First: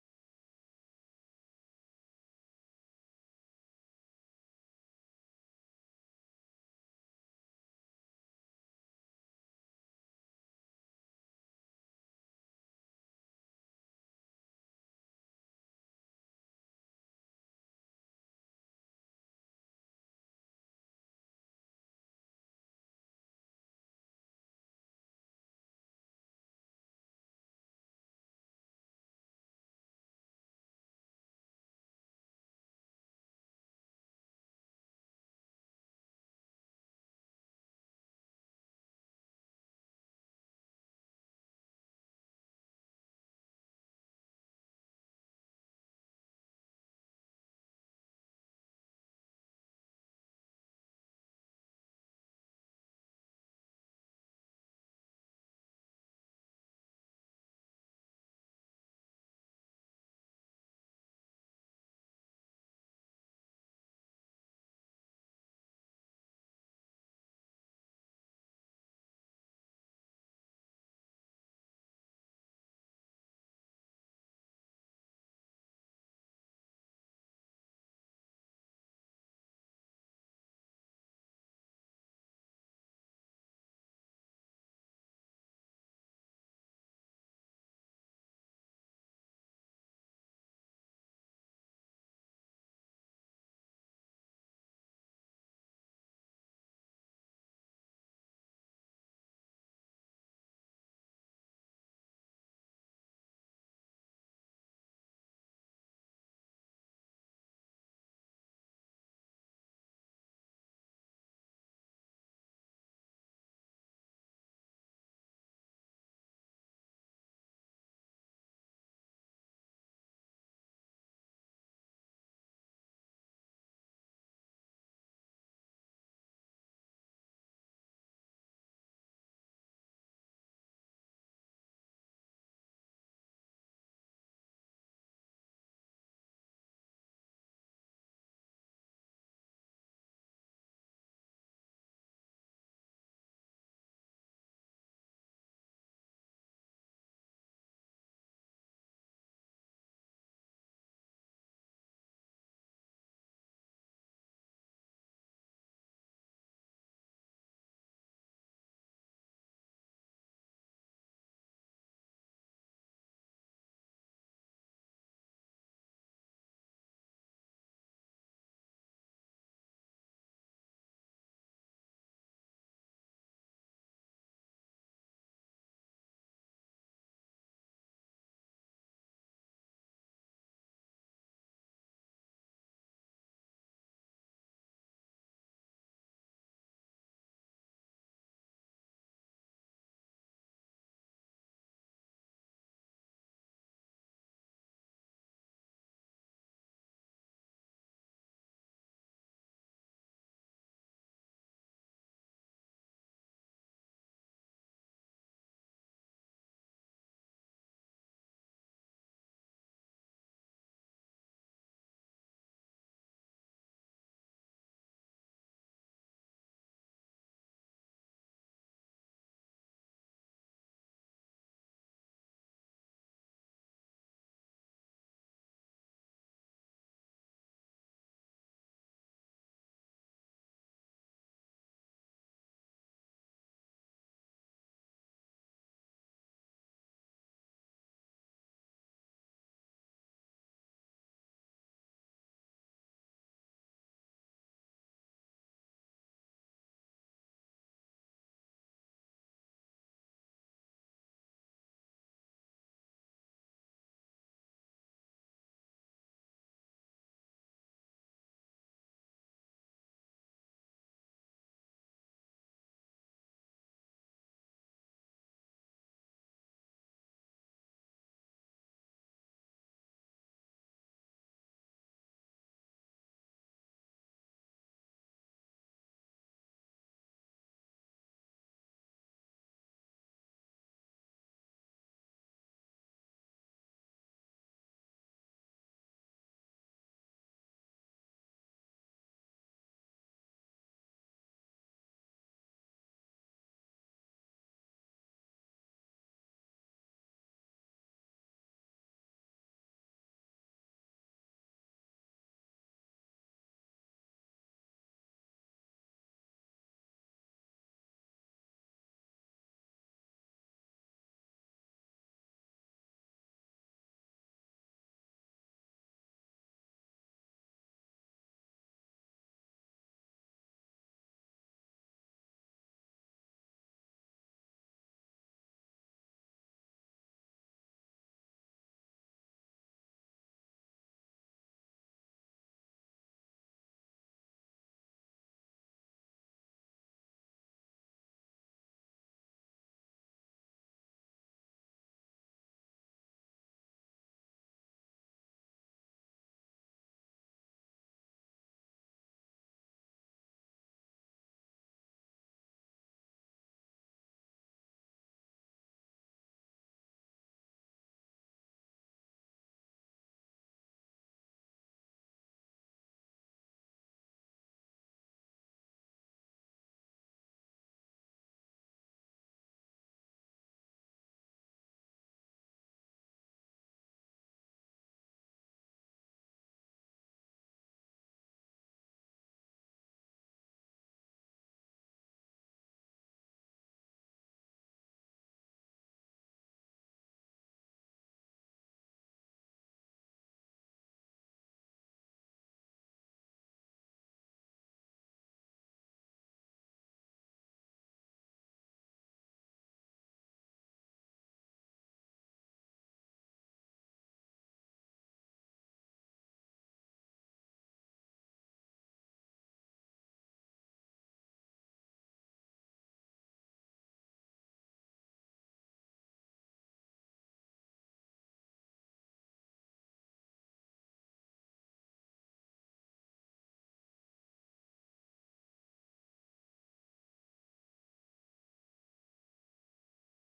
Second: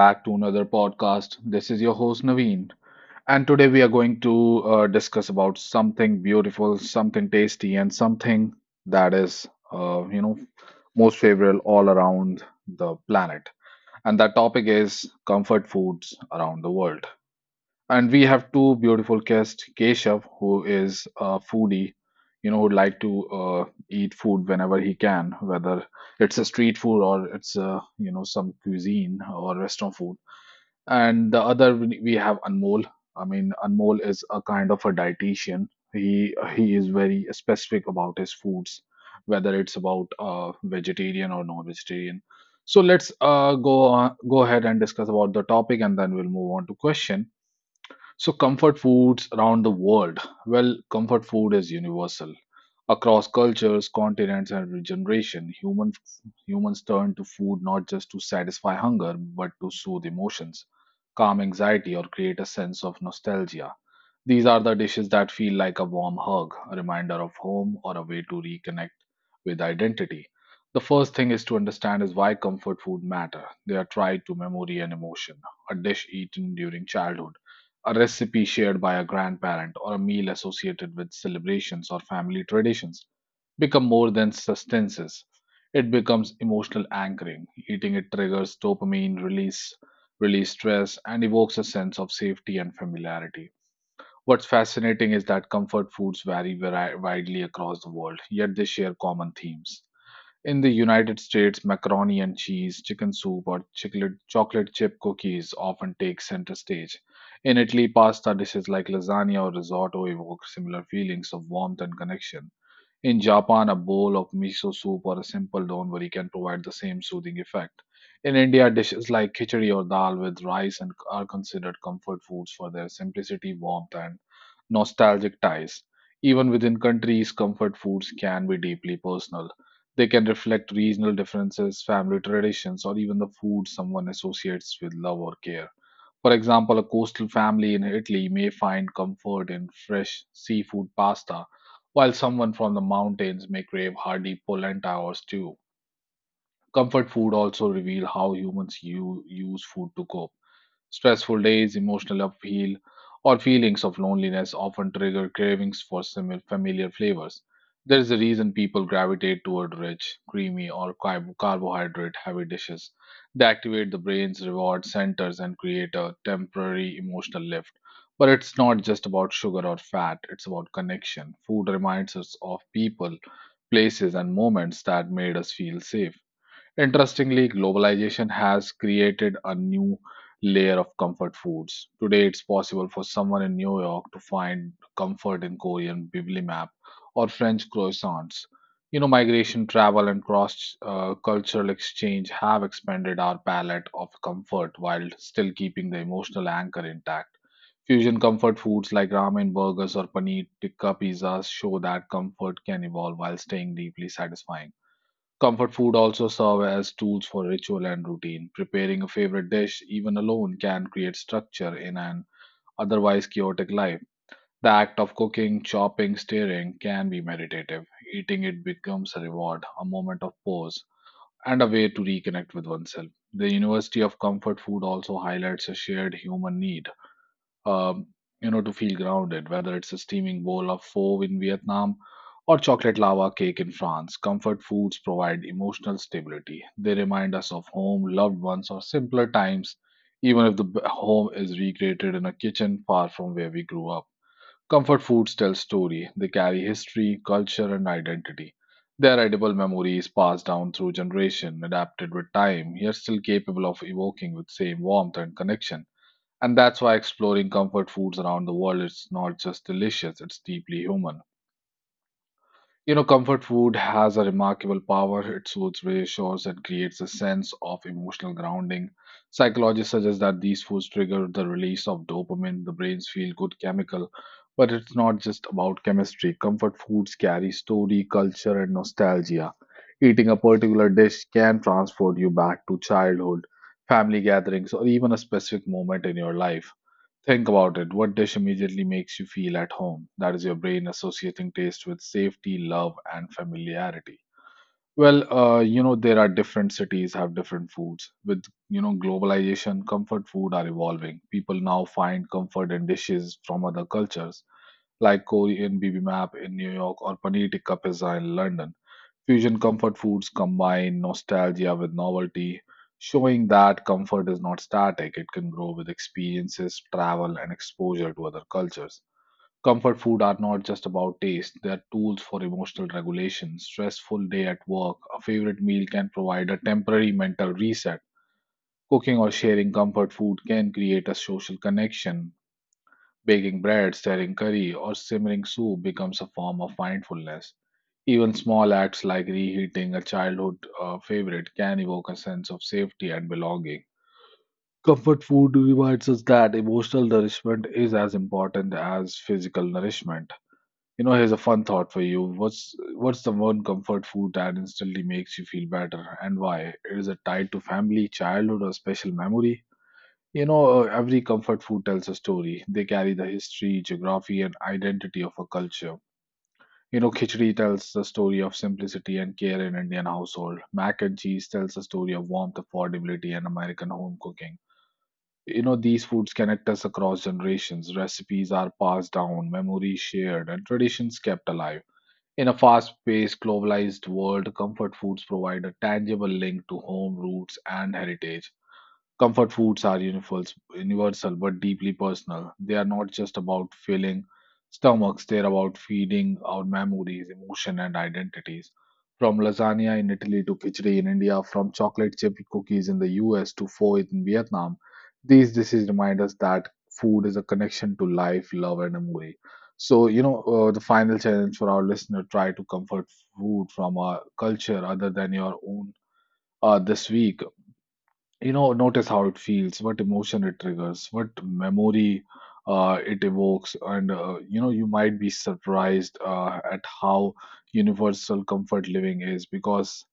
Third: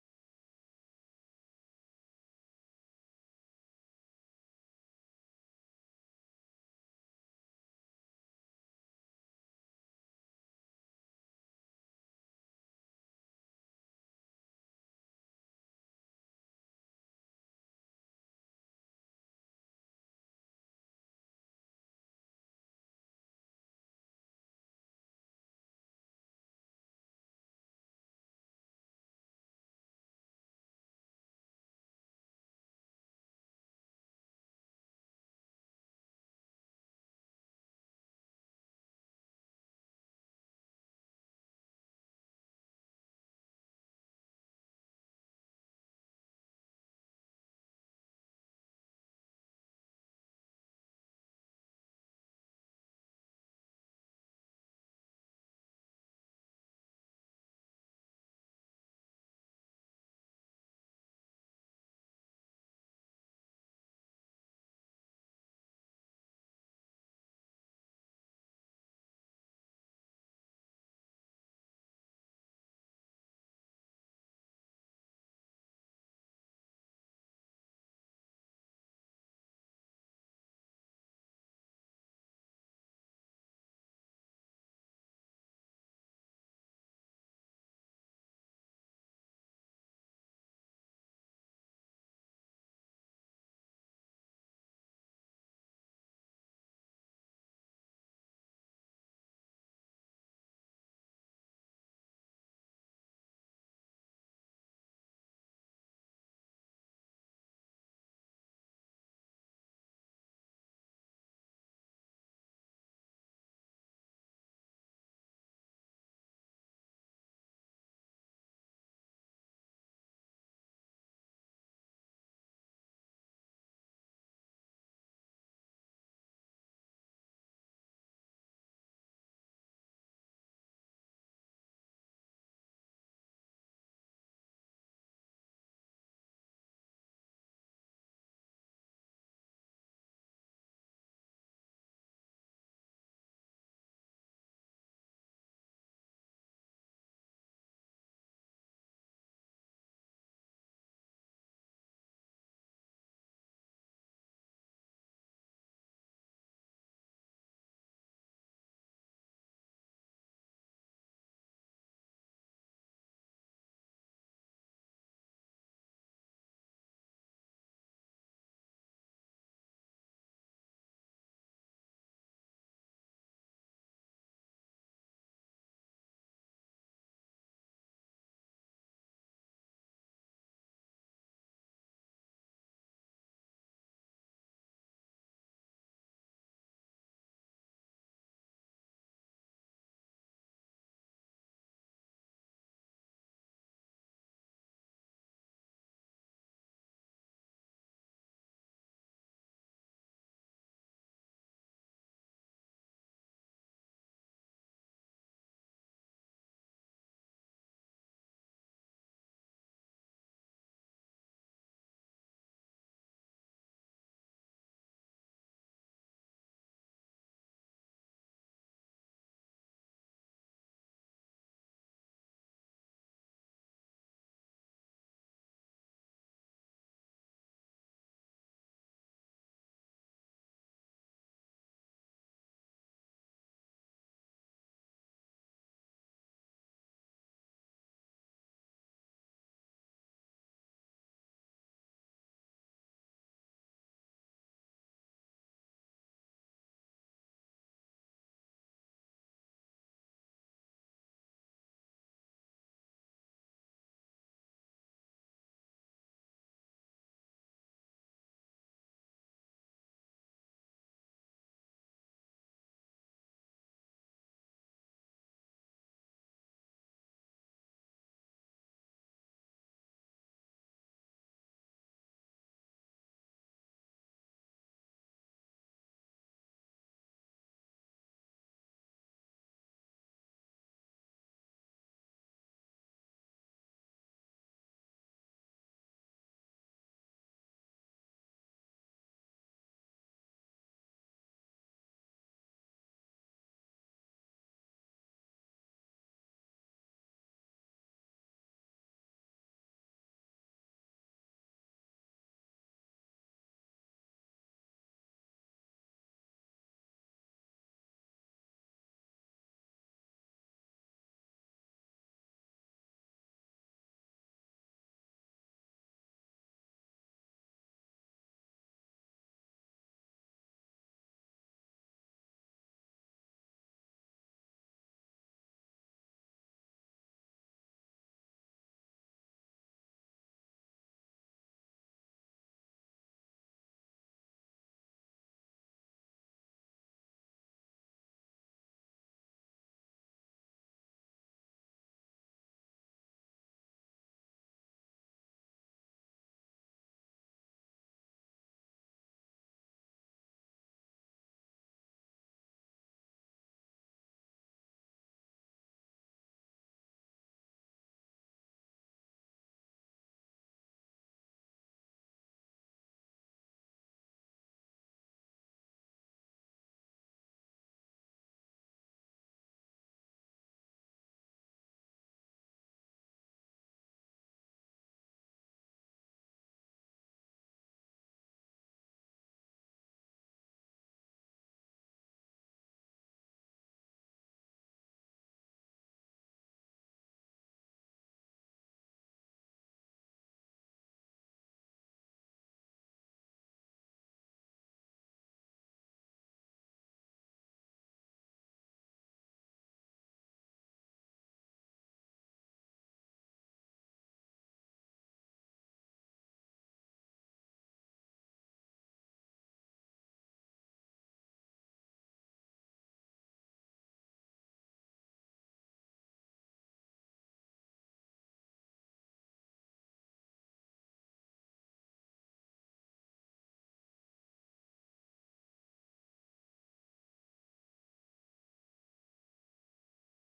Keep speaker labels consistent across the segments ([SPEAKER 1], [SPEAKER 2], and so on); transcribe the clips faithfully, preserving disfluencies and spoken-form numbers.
[SPEAKER 1] back to another podcast. This is your host Naveen, and today we are going to uh, discuss about something beautiful, something tasty, and something that is, uh, you know, most favorable all around the planet. And that topic is comfort foods around the world, and we have two beautiful guests, Keshav, who is a foodie, you know, who'd like to uh, eat food whenever he can, whether it's a street food or it's uh, you know some cuisine or restaurant food. And the other we we have Anmol. I mean, Anmol is a kind of a dietitian. He he is very specific about his foods, whether it's about uh, vegetarian or non-vegetarian. So let's uh, go on, go ahead and discuss about the topic, and then we'll move on to question. So, comfort foods around the world. Well, comfort food is universal. Across cultures, continents, and generation, human, humans turn to food not just to satisfy hunger, but to soothe emotions, calm anxiety, or create a sense of nostalgia. These are the dishes that feel like a warm hug, a reminder of home, or a way to reconnect with identity. The first thing is to understand is why comfort food matter. They are tied to memory and emotion. A dish eaten during childhood, a recipe shared by a grandparent, or a meal associated with celebrations or family traditions become more than sustenances. It becomes emotional anchoring. Eating it triggers dopamine release, release stress, and evokes a sense of safety and familiarity. What's fascinating is that comfort foods vary vari- widely across the world, yet they share common themes. In the United States, macaroni and cheese, chicken soup, or chiclet- chocolate chip cookies often take center stage. In Italy, pasta dishes like lasagna or risotto evoke similar feelings of warmth and connection. In Japan, a bowl of miso soup or a simple donburi can provide the same soothing effect. In India, dishes like khichdi or dal with rice and are considered comfort foods for their simplicity, warmth, and nostalgic ties. Even within countries, comfort foods can be deeply personal. They can reflect regional differences, family traditions, or even the food someone associates with love or care. For example, a coastal family in Italy may find comfort in fresh seafood pasta, while someone from the mountains may crave hearty polenta or stew. Comfort food also reveal how humans u- use food to cope. Stressful days, emotional upheaval, or feelings of loneliness often trigger cravings for similar familiar flavors. There is a reason people gravitate toward rich, creamy, or carbohydrate heavy dishes. They activate the brain's reward centers and create a temporary emotional lift. But it's not just about sugar or fat, it's about connection. Food reminds us of people, places, and moments that made us feel safe. Interestingly, globalization has created a new layer of comfort foods. Today, it's possible for someone in New York to find comfort in Korean bibimbap or French croissants. You know, migration, travel, and cross uh, cultural exchange have expanded our palette of comfort while still keeping the emotional anchor intact. Fusion comfort foods like ramen, burgers, or paneer tikka pizzas show that comfort can evolve while staying deeply satisfying. Comfort food also serve as tools for ritual and routine. Preparing a favorite dish, even alone, can create structure in an otherwise chaotic life. The act of cooking, chopping, stirring can be meditative. Eating it becomes a reward, a moment of pause, and a way to reconnect with oneself. The University of Comfort Food also highlights a shared human need um, you know, to feel grounded, whether it's a steaming bowl of pho in Vietnam or chocolate lava cake in France. Comfort foods provide emotional stability. They remind us of home, loved ones, or simpler times, even if the b- home is recreated in a kitchen far from where we grew up. Comfort foods tell story. They carry history, culture, and identity. They are edible memories passed down through generation, adapted with time, yet still capable of evoking with same warmth and connection. And that's why exploring comfort foods around the world is not just delicious, it's deeply human. You know, comfort food has a remarkable power. It soothes, reassures, and creates a sense of emotional grounding. Psychologists suggest that these foods trigger the release of dopamine, the brain's feel good chemical. But it's not just about chemistry. Comfort foods carry story, culture, and nostalgia. Eating a particular dish can transport you back to childhood, family gatherings, or even a specific moment in your life. Think about it. What dish immediately makes you feel at home? That is your brain associating taste with safety, love, and familiarity. Well, uh, you know, there are different cities have different foods. With, you know, globalization, comfort food are evolving. People now find comfort in dishes from other cultures, like Korean bibimbap in New York or paneer tikka pizza in London. Fusion comfort foods combine nostalgia with novelty, showing that comfort is not static. It can grow with experiences, travel, and exposure to other cultures. Comfort food are not just about taste, they are tools for emotional regulation. Stressful day at work, a favorite meal can provide a temporary mental reset. Cooking or sharing comfort food can create a social connection. Baking bread, stirring curry, or simmering soup becomes a form of mindfulness. Even small acts like reheating a childhood uh, favorite can evoke a sense of safety and belonging. Comfort food reminds us that emotional nourishment is as important as physical nourishment. You know, here's a fun thought for you. What's what's the one comfort food that instantly makes you feel better, and why? Is it tied to family, childhood, or special memory? You know, uh, every comfort food tells a story. They carry the history, geography, and identity of a culture. You know, khichdi tells the story of simplicity and care in Indian household. Mac and cheese tells the story of warmth, affordability, and American home cooking. You know, these foods connect us across generations. Recipes are passed down, memories shared, and traditions kept alive. In a fast paced, globalized world, comfort foods provide a tangible link to home roots and heritage. Comfort foods are universal, universal but deeply personal. They are not just about filling stomachs, they're about feeding our memories, emotion, and identities. From lasagna in Italy to khichdi in India, from chocolate chip cookies in the U S to pho in Vietnam, these dishes remind us that food is a connection to life, love, and memory. So, you know, uh, the final challenge for our listener: try to comfort food from a culture other than your own uh, this week. You know, notice how it feels, what emotion it triggers, what memory uh, it evokes, and uh, you know, you might be surprised uh, at how universal comfort living is, because,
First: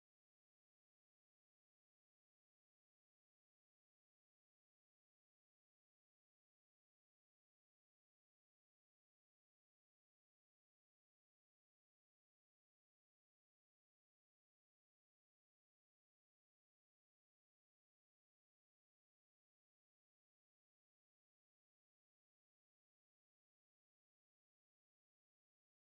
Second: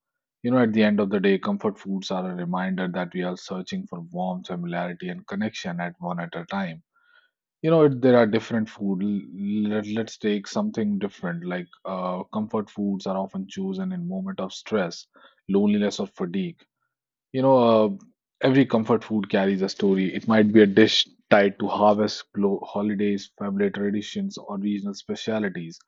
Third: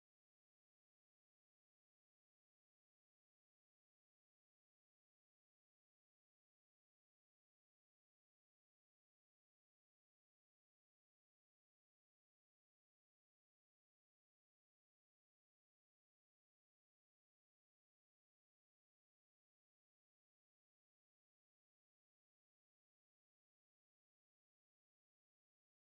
[SPEAKER 1] you know, at the end of the day, comfort foods are a reminder that we are searching for warmth, familiarity, and connection at one at a time. You know, it- there are different food. l- Let, let's take something different. Like uh, comfort foods are often chosen in moment of stress, loneliness, or fatigue. You know, uh, every comfort food carries a story. It might be a dish tied to harvest, glo- holidays, family traditions, or regional specialities.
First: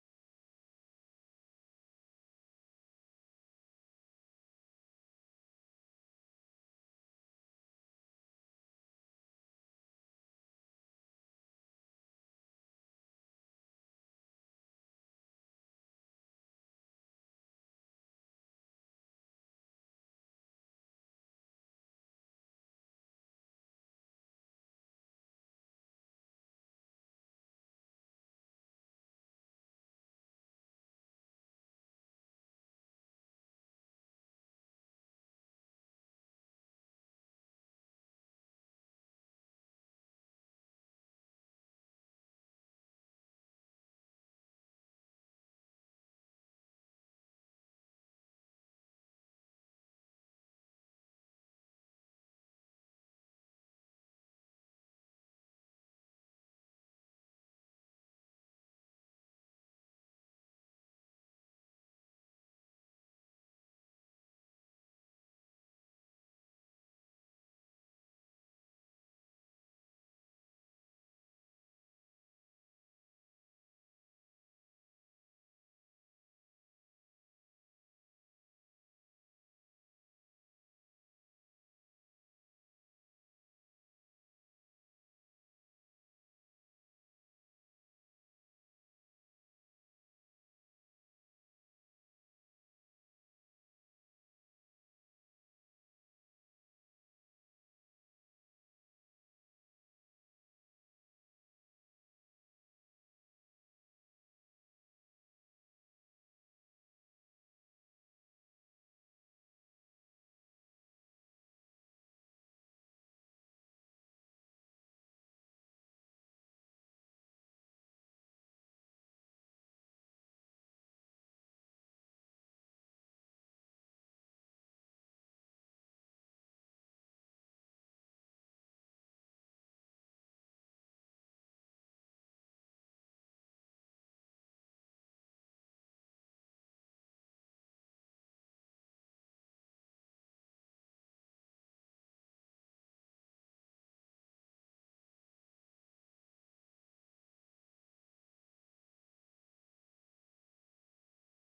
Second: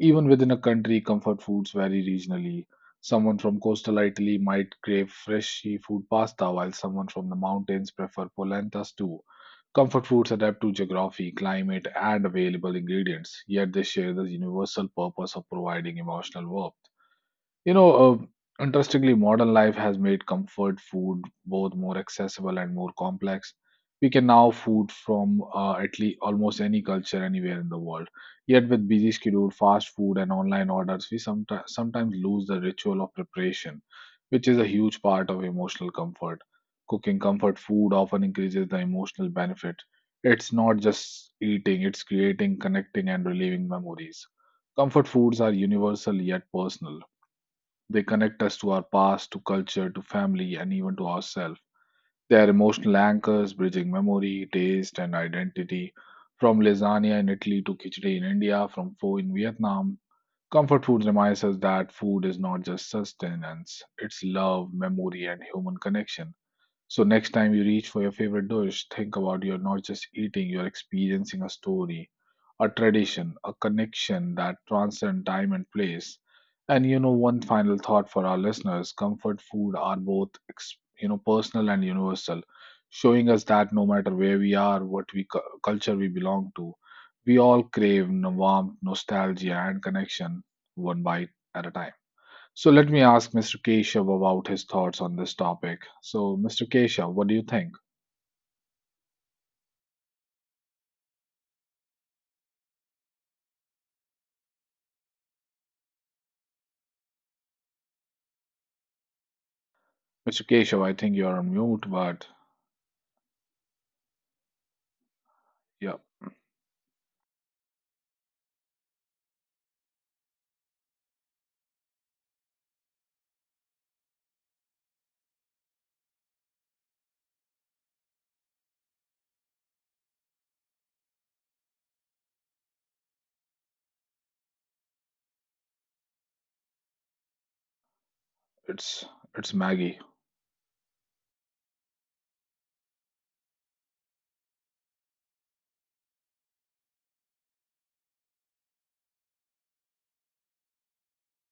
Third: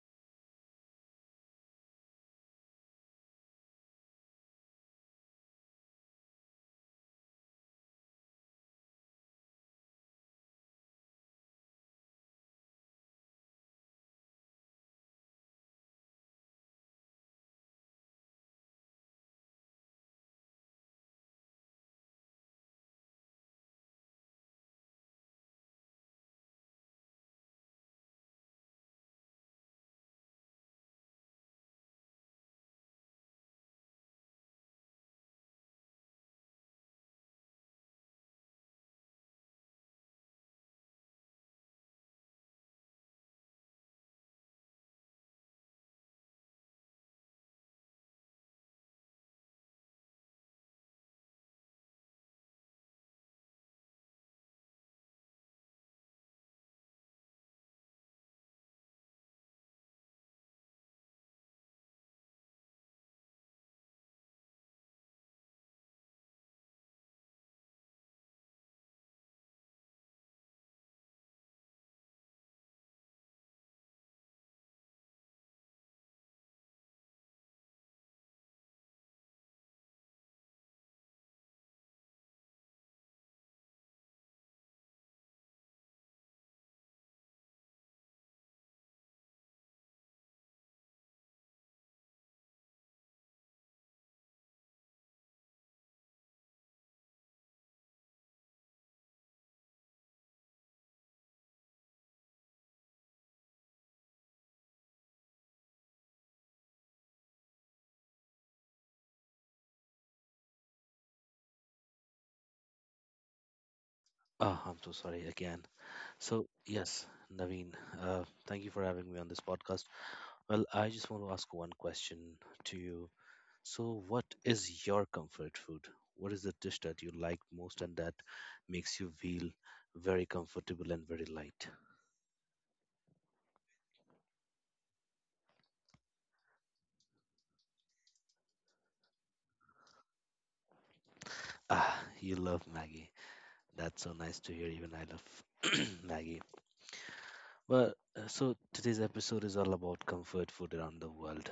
[SPEAKER 1] Even within a country, comfort foods vary regionally. Someone from coastal Italy might crave fresh seafood pasta, while someone from the mountains prefer polenta stew. Comfort foods adapt to geography, climate, and available ingredients, yet they share the universal purpose of providing emotional warmth. You know, uh, interestingly, modern life has made comfort food both more accessible and more complex. We can now food from uh, at least almost any culture anywhere in the world. Yet, with busy schedule, fast food, and online orders, we sometimes sometimes lose the ritual of preparation, which is a huge part of emotional comfort. Cooking comfort food often increases the emotional benefit. It's not just eating; it's creating, connecting, and relieving memories. Comfort foods are universal yet personal. They connect us to our past, to culture, to family, and even to ourselves. They are emotional anchors, bridging memory, taste, and identity. From lasagna in Italy to khichdi in India, from pho in Vietnam, comfort food reminds us that food is not just sustenance, it's love, memory, and human connection. So, next time you reach for your favorite dish, think about you're not just eating, you're experiencing a story, a tradition, a connection that transcend time and place. And you know, one final thought for our listeners: comfort food are both ex- you know personal and universal, showing us that no matter where we are, what we cu- culture we belong to, we all crave n- warmth, nostalgia, and connection, one bite at a time. So let me ask Mister Keshav about his thoughts on this topic. So, Mister Keshav, what do you think? Mister Keshav, I think you're on mute, but
[SPEAKER 2] Oh, I'm so sorry again.
[SPEAKER 1] yeah,
[SPEAKER 2] So, yes, Naveen, uh, thank you for having me on this podcast. Well, I just want to ask one question to you. So, what is your comfort food? What is the dish that you like most and that makes you feel very comfortable and very light?
[SPEAKER 1] it's it's Maggie.
[SPEAKER 2] Ah, you love Maggie. That's so nice to hear. Even I love Maggie. Well, uh, so today's episode is all about comfort food around the world.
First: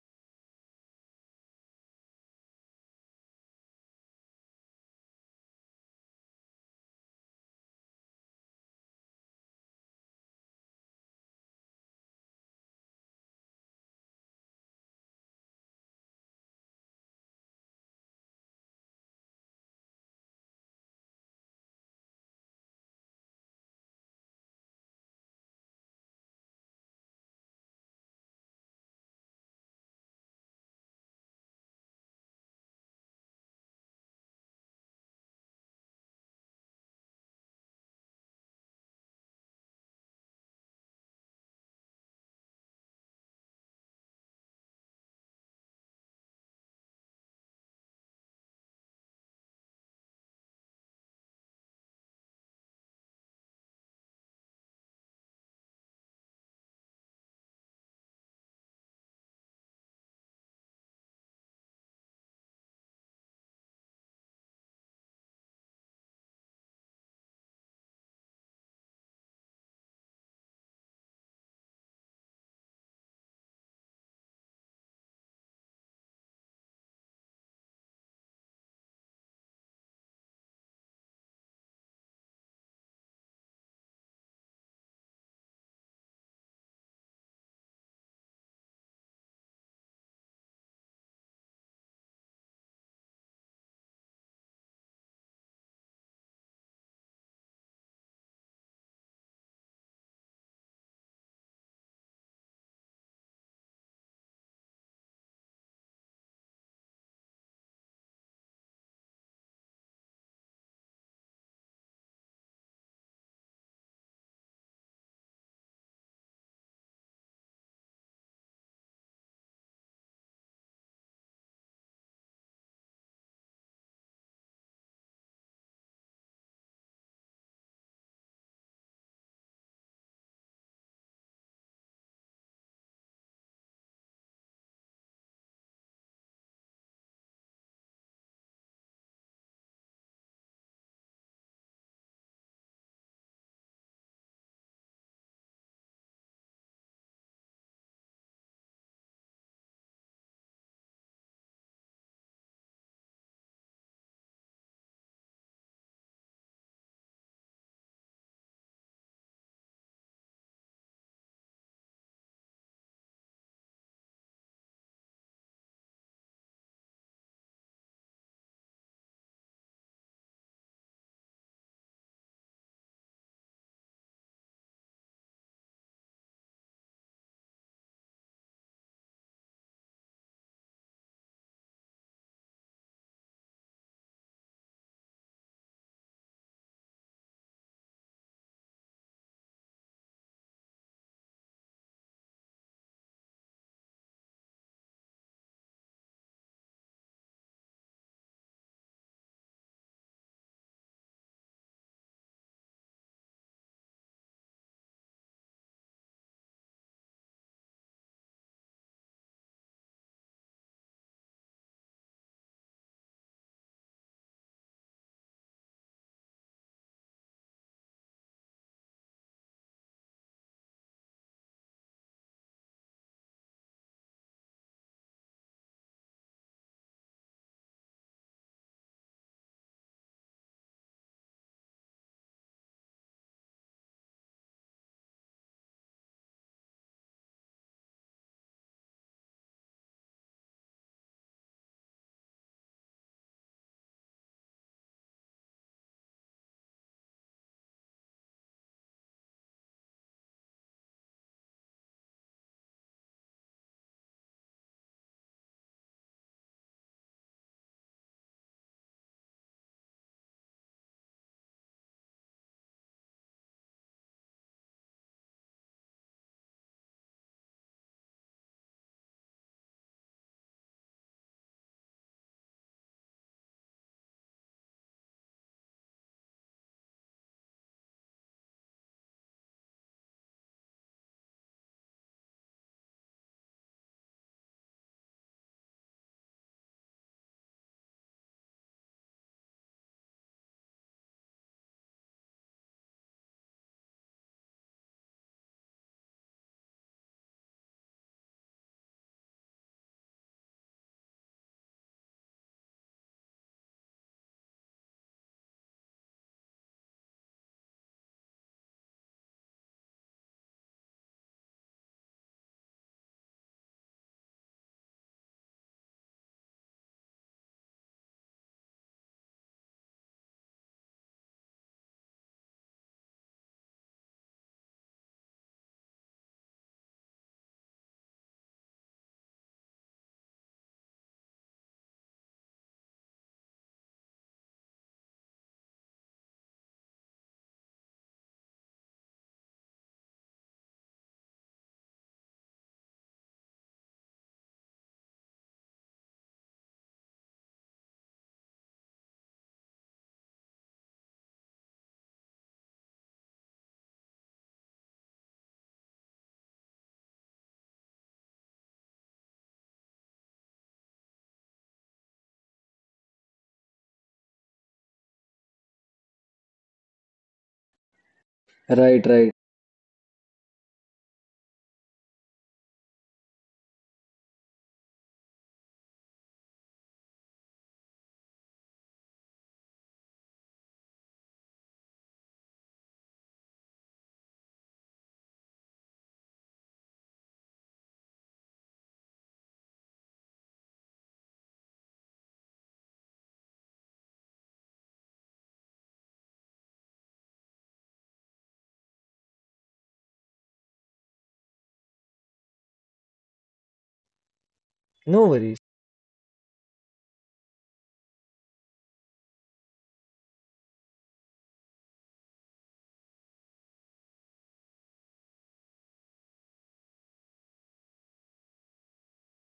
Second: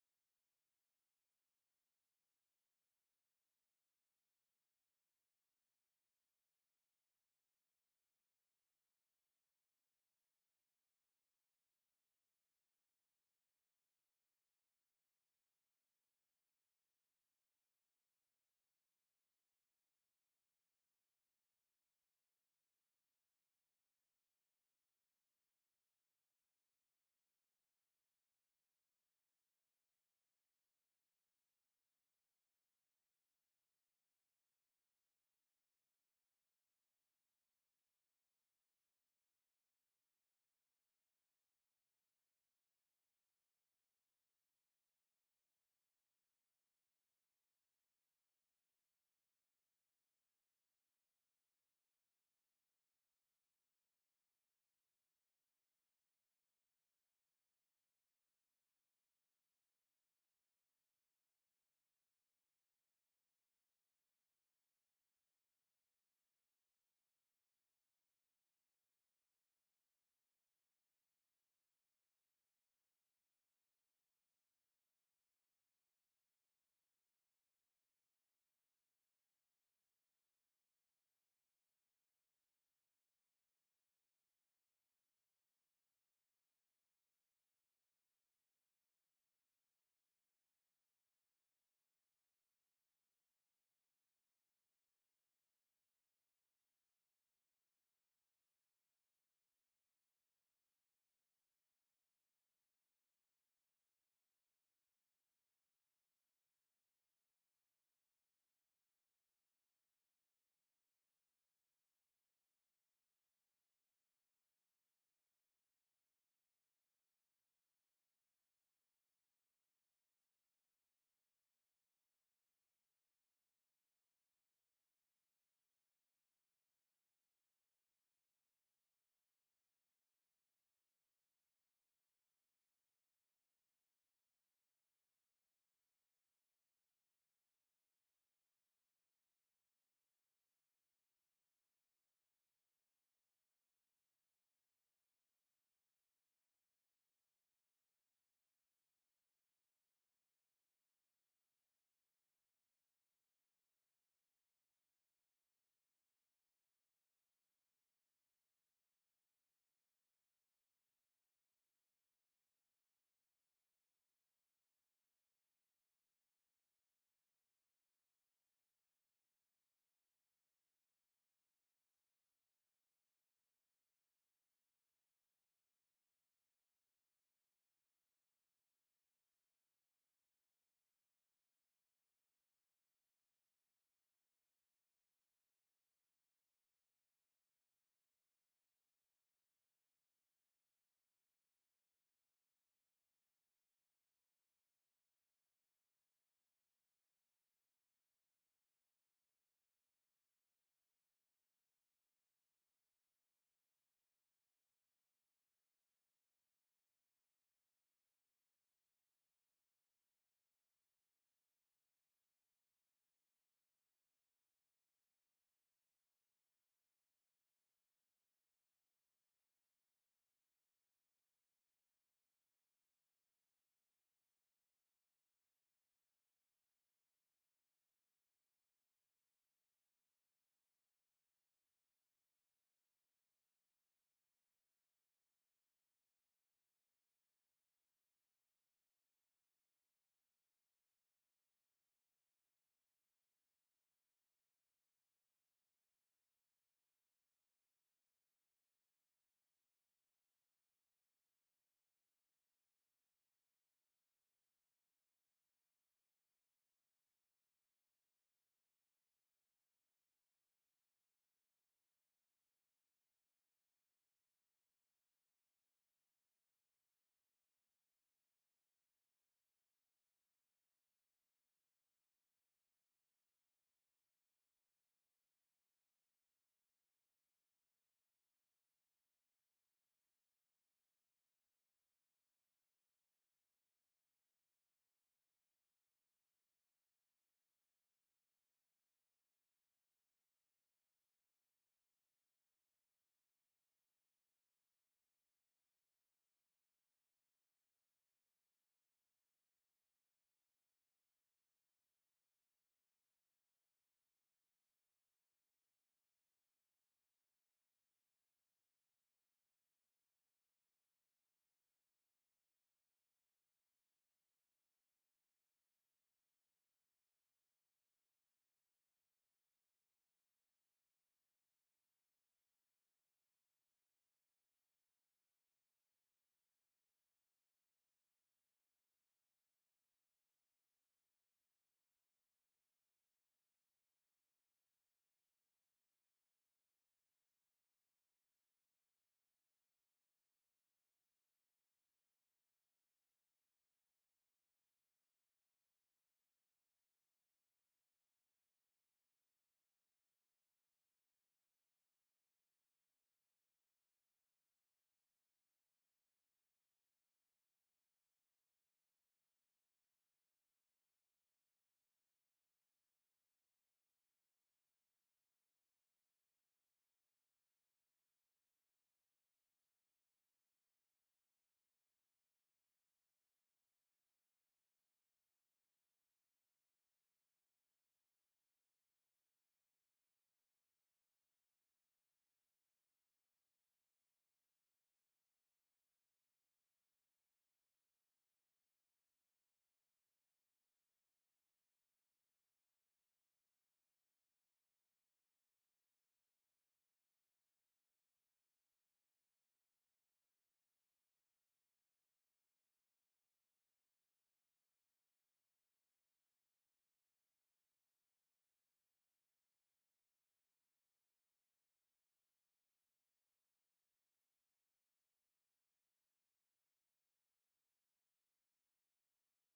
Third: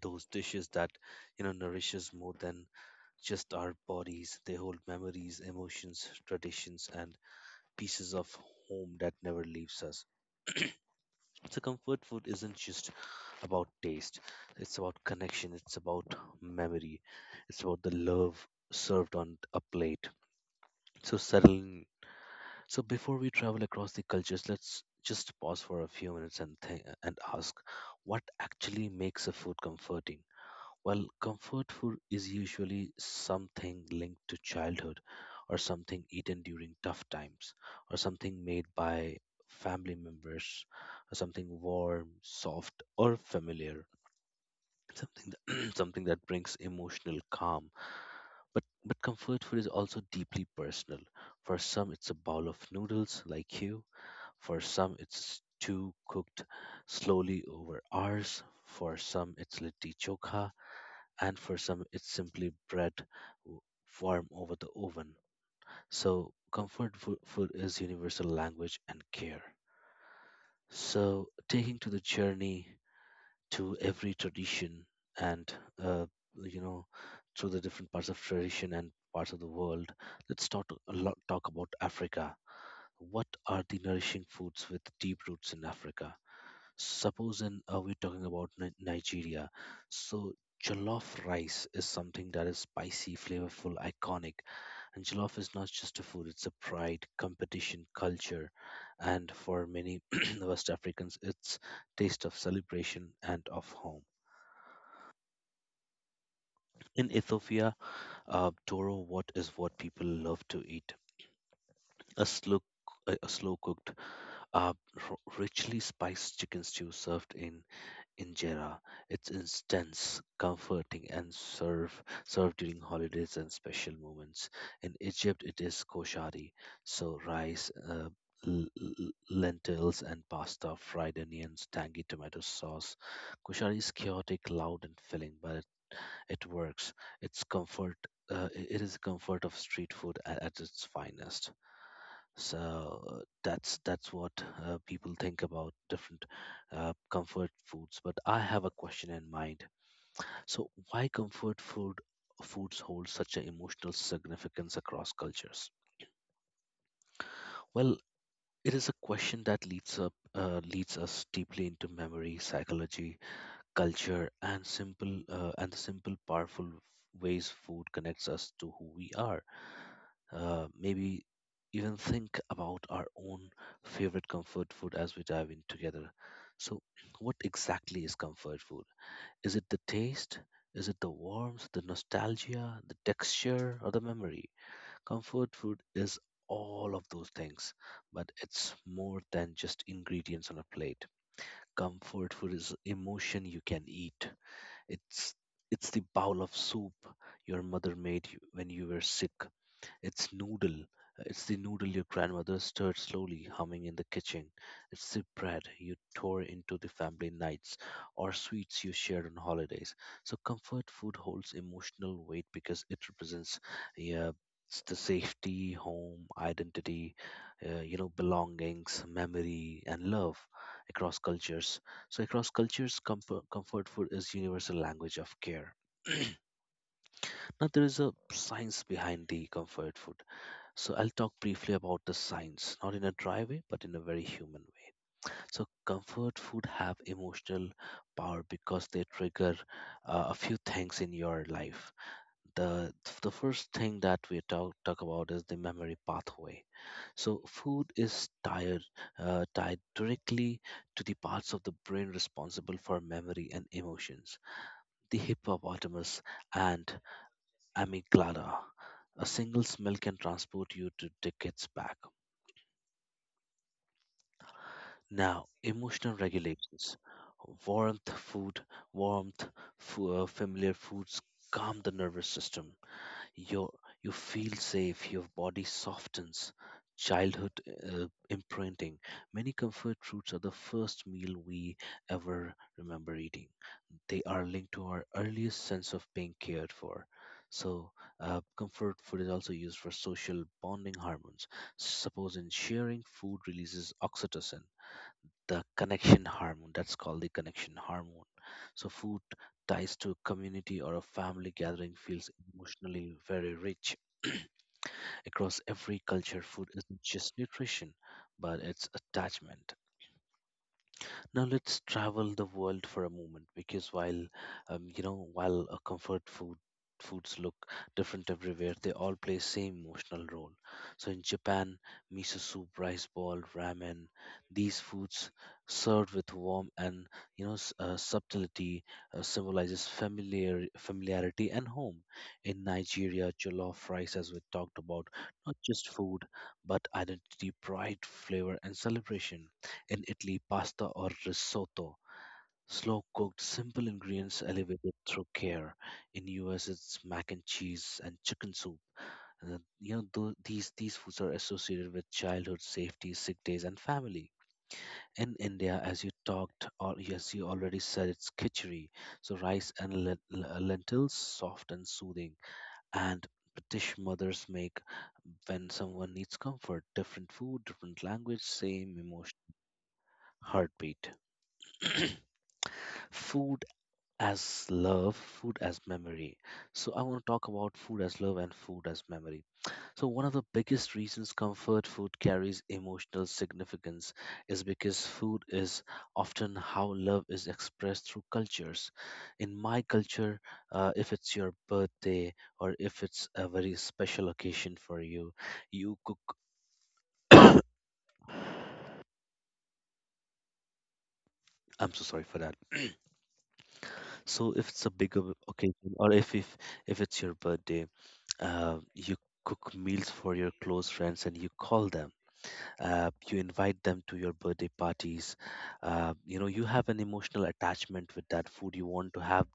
[SPEAKER 2] Those dishes that you know nourishes more than just our bodies. They hold memories, emotions, traditions, and pieces of home that never leaves us. So, comfort food isn't just about taste, it's about connection, it's about memory, it's about the love served on a plate. So, settling. So, before we travel across the cultures, let's just pause for a few minutes and think and ask what actually makes a food comforting. Well, comfort food is usually something linked to childhood, or something eaten during tough times, or something made by family members, or something warm, soft, or familiar, something that, something that brings emotional calm. But but comfort food is also deeply personal. For some, it's a bowl of noodles, like you. For some, it's stew cooked slowly over hours. For some, it's litti chokha, and for some it's simply bread w- warm over the oven. So, comfort fo- food is universal language and care. So, taking to the journey to every tradition and, uh, you know, through the different parts of tradition and parts of the world, let's talk a lot talk about Africa. What are the nourishing foods with deep roots in Africa? Supposing uh, we're talking about Ni- Nigeria, so jollof rice is something that is spicy, flavorful, iconic. And jollof is not just a food, it's a pride, competition, culture. And for many West Africans, it's taste of celebration and of home. In Ethiopia, uh, Doro what is what people love to eat. A slow a slow cooked, uh, r- richly spiced chicken stew served in injera. It's intense, comforting, and serve served during holidays and special moments. In Egypt, it is koshari, so rice, uh, l- l- lentils, and pasta, fried onions, tangy tomato sauce. Koshari is chaotic, loud, and filling, but it, it works. It's comfort. Uh, i- it is comfort of street food at, at its finest. So uh, that's that's what uh, people think about different uh, comfort foods. But I have a question in mind. So why comfort food foods hold such an emotional significance across cultures? Well, it is a question that leads up uh, leads us deeply into memory, psychology, culture, and simple uh, and the simple powerful ways food connects us to who we are. Uh, maybe even think about our own favorite comfort food as we dive in together. So, what exactly is comfort food? Is it the taste? Is it the warmth, the nostalgia, the texture, or the memory? Comfort food is all of those things, but it's more than just ingredients on a plate. Comfort food is emotion you can eat. It's it's the bowl of soup your mother made you when you were sick. it's noodle. It's the noodle your grandmother stirred slowly, humming in the kitchen. It's the bread you tore into the family nights, or sweets you shared on holidays. So, comfort food holds emotional weight because it represents, yeah, s- the safety, home, identity, uh, you know, belongings, memory, and love across cultures. So, across cultures, comfort, comfort food is universal language of care. Now there is a science behind the comfort food, so I'll talk briefly about the science, not in a dry way, but in a very human way. So comfort food have emotional power because they trigger uh, a few things in your life. The the first thing that we talk talk about is the memory pathway. So food is tied uh, tied directly to the parts of the brain responsible for memory and emotions, the hippopotamus and amygdala. A single smell can transport you to decades back. Now, emotional regulations. Warmth, food, warmth, fo- uh, Familiar foods calm the nervous system. You you feel safe. Your body softens. Childhood uh, imprinting. Many comfort foods are the first meal we ever remember eating. They are linked to our earliest sense of being cared for. So, uh, comfort food is also used for social bonding hormones. Suppose in sharing, food releases oxytocin, the connection hormone. That's called the connection hormone. So food ties to a community or a family gathering feels emotionally very rich. Across every culture, food isn't just nutrition, but it's attachment. Now let's travel the world for a moment because while um, you know while a comfort food foods look different everywhere, they all play same emotional role. So in Japan, miso soup, rice ball, ramen, these foods served with warmth and you know s- uh, subtlety uh, symbolizes familiar familiarity and home. In Nigeria, jollof rice, as we talked about, not just food but identity, pride, flavor, and celebration. In Italy, pasta or risotto, slow cooked, simple ingredients elevated through care. In U S, it's mac and cheese and chicken soup. Uh, you know, tho- these these foods are associated with childhood safety, sick days, and family. In India, as you talked or as you already said, it's khichdi, so rice and len- l- lentils, soft and soothing. And British mothers make when someone needs comfort. Different food, different language, same
[SPEAKER 3] Right, right.
[SPEAKER 2] emotion, heartbeat. Food as love, food as memory. So I want to talk about food as love and food as memory. So one of the biggest reasons comfort food carries emotional significance is because food is often how love is expressed through cultures. In my culture, uh, if it's your birthday or if it's a very special occasion for you, you cook. I'm so sorry for that. So if it's a bigger
[SPEAKER 3] No worries.
[SPEAKER 2] occasion or if if if it's your birthday, Uh, you cook meals for your close friends and you call them. Uh, you invite them to your birthday parties. Uh, you know you have an emotional attachment with that food. You want to have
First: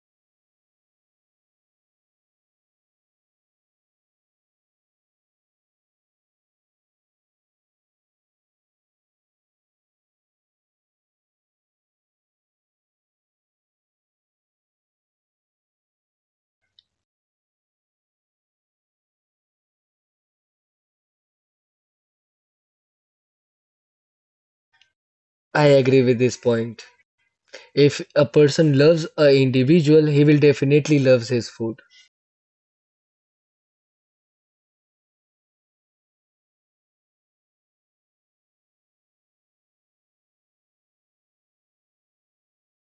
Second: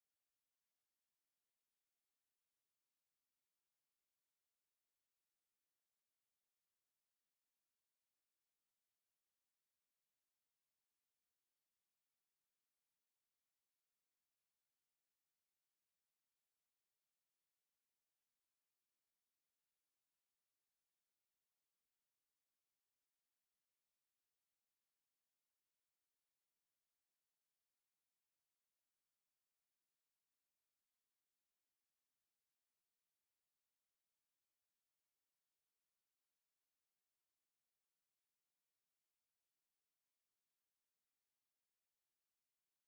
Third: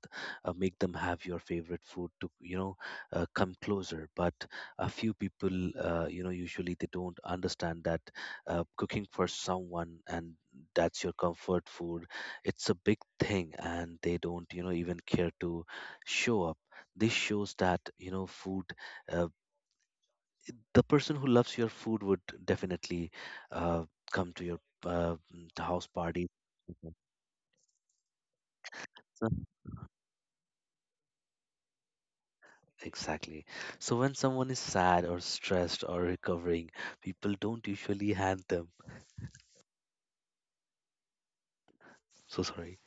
[SPEAKER 2] uh, make them have your favorite food to you know uh, come closer, but a few people uh, you know usually they don't understand that uh, cooking for someone and that's your comfort food, it's a big thing, and they don't, you know, even care to show up. This shows that, you know, food uh, the person who loves your food would definitely uh, come to your uh, mm, the
[SPEAKER 3] I
[SPEAKER 2] house
[SPEAKER 3] agree with
[SPEAKER 2] party.
[SPEAKER 3] this point. If a person loves
[SPEAKER 2] So—
[SPEAKER 3] a individual, he will definitely loves his food.
[SPEAKER 2] Exactly. So when someone is sad or stressed or recovering, people don't usually hand them. So sorry.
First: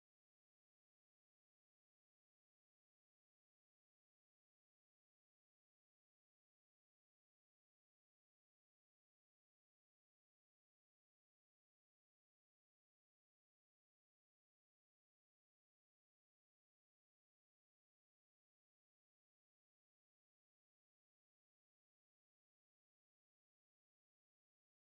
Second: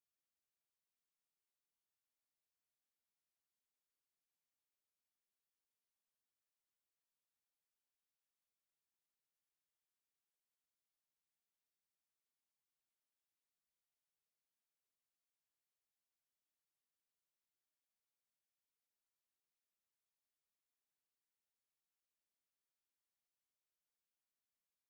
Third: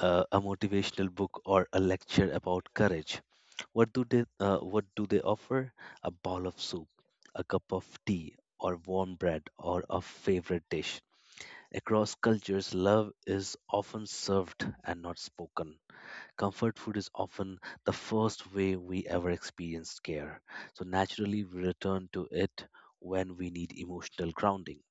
[SPEAKER 2] Uh, a motivational book or a lecture about courage. What do they? Uh, what do they offer? A bowl of soup, a cup of tea, or warm bread, or a favorite dish. Across cultures, love is often served and not spoken. Comfort food is often the first way we ever experienced care, so naturally we return to it when we need emotional grounding.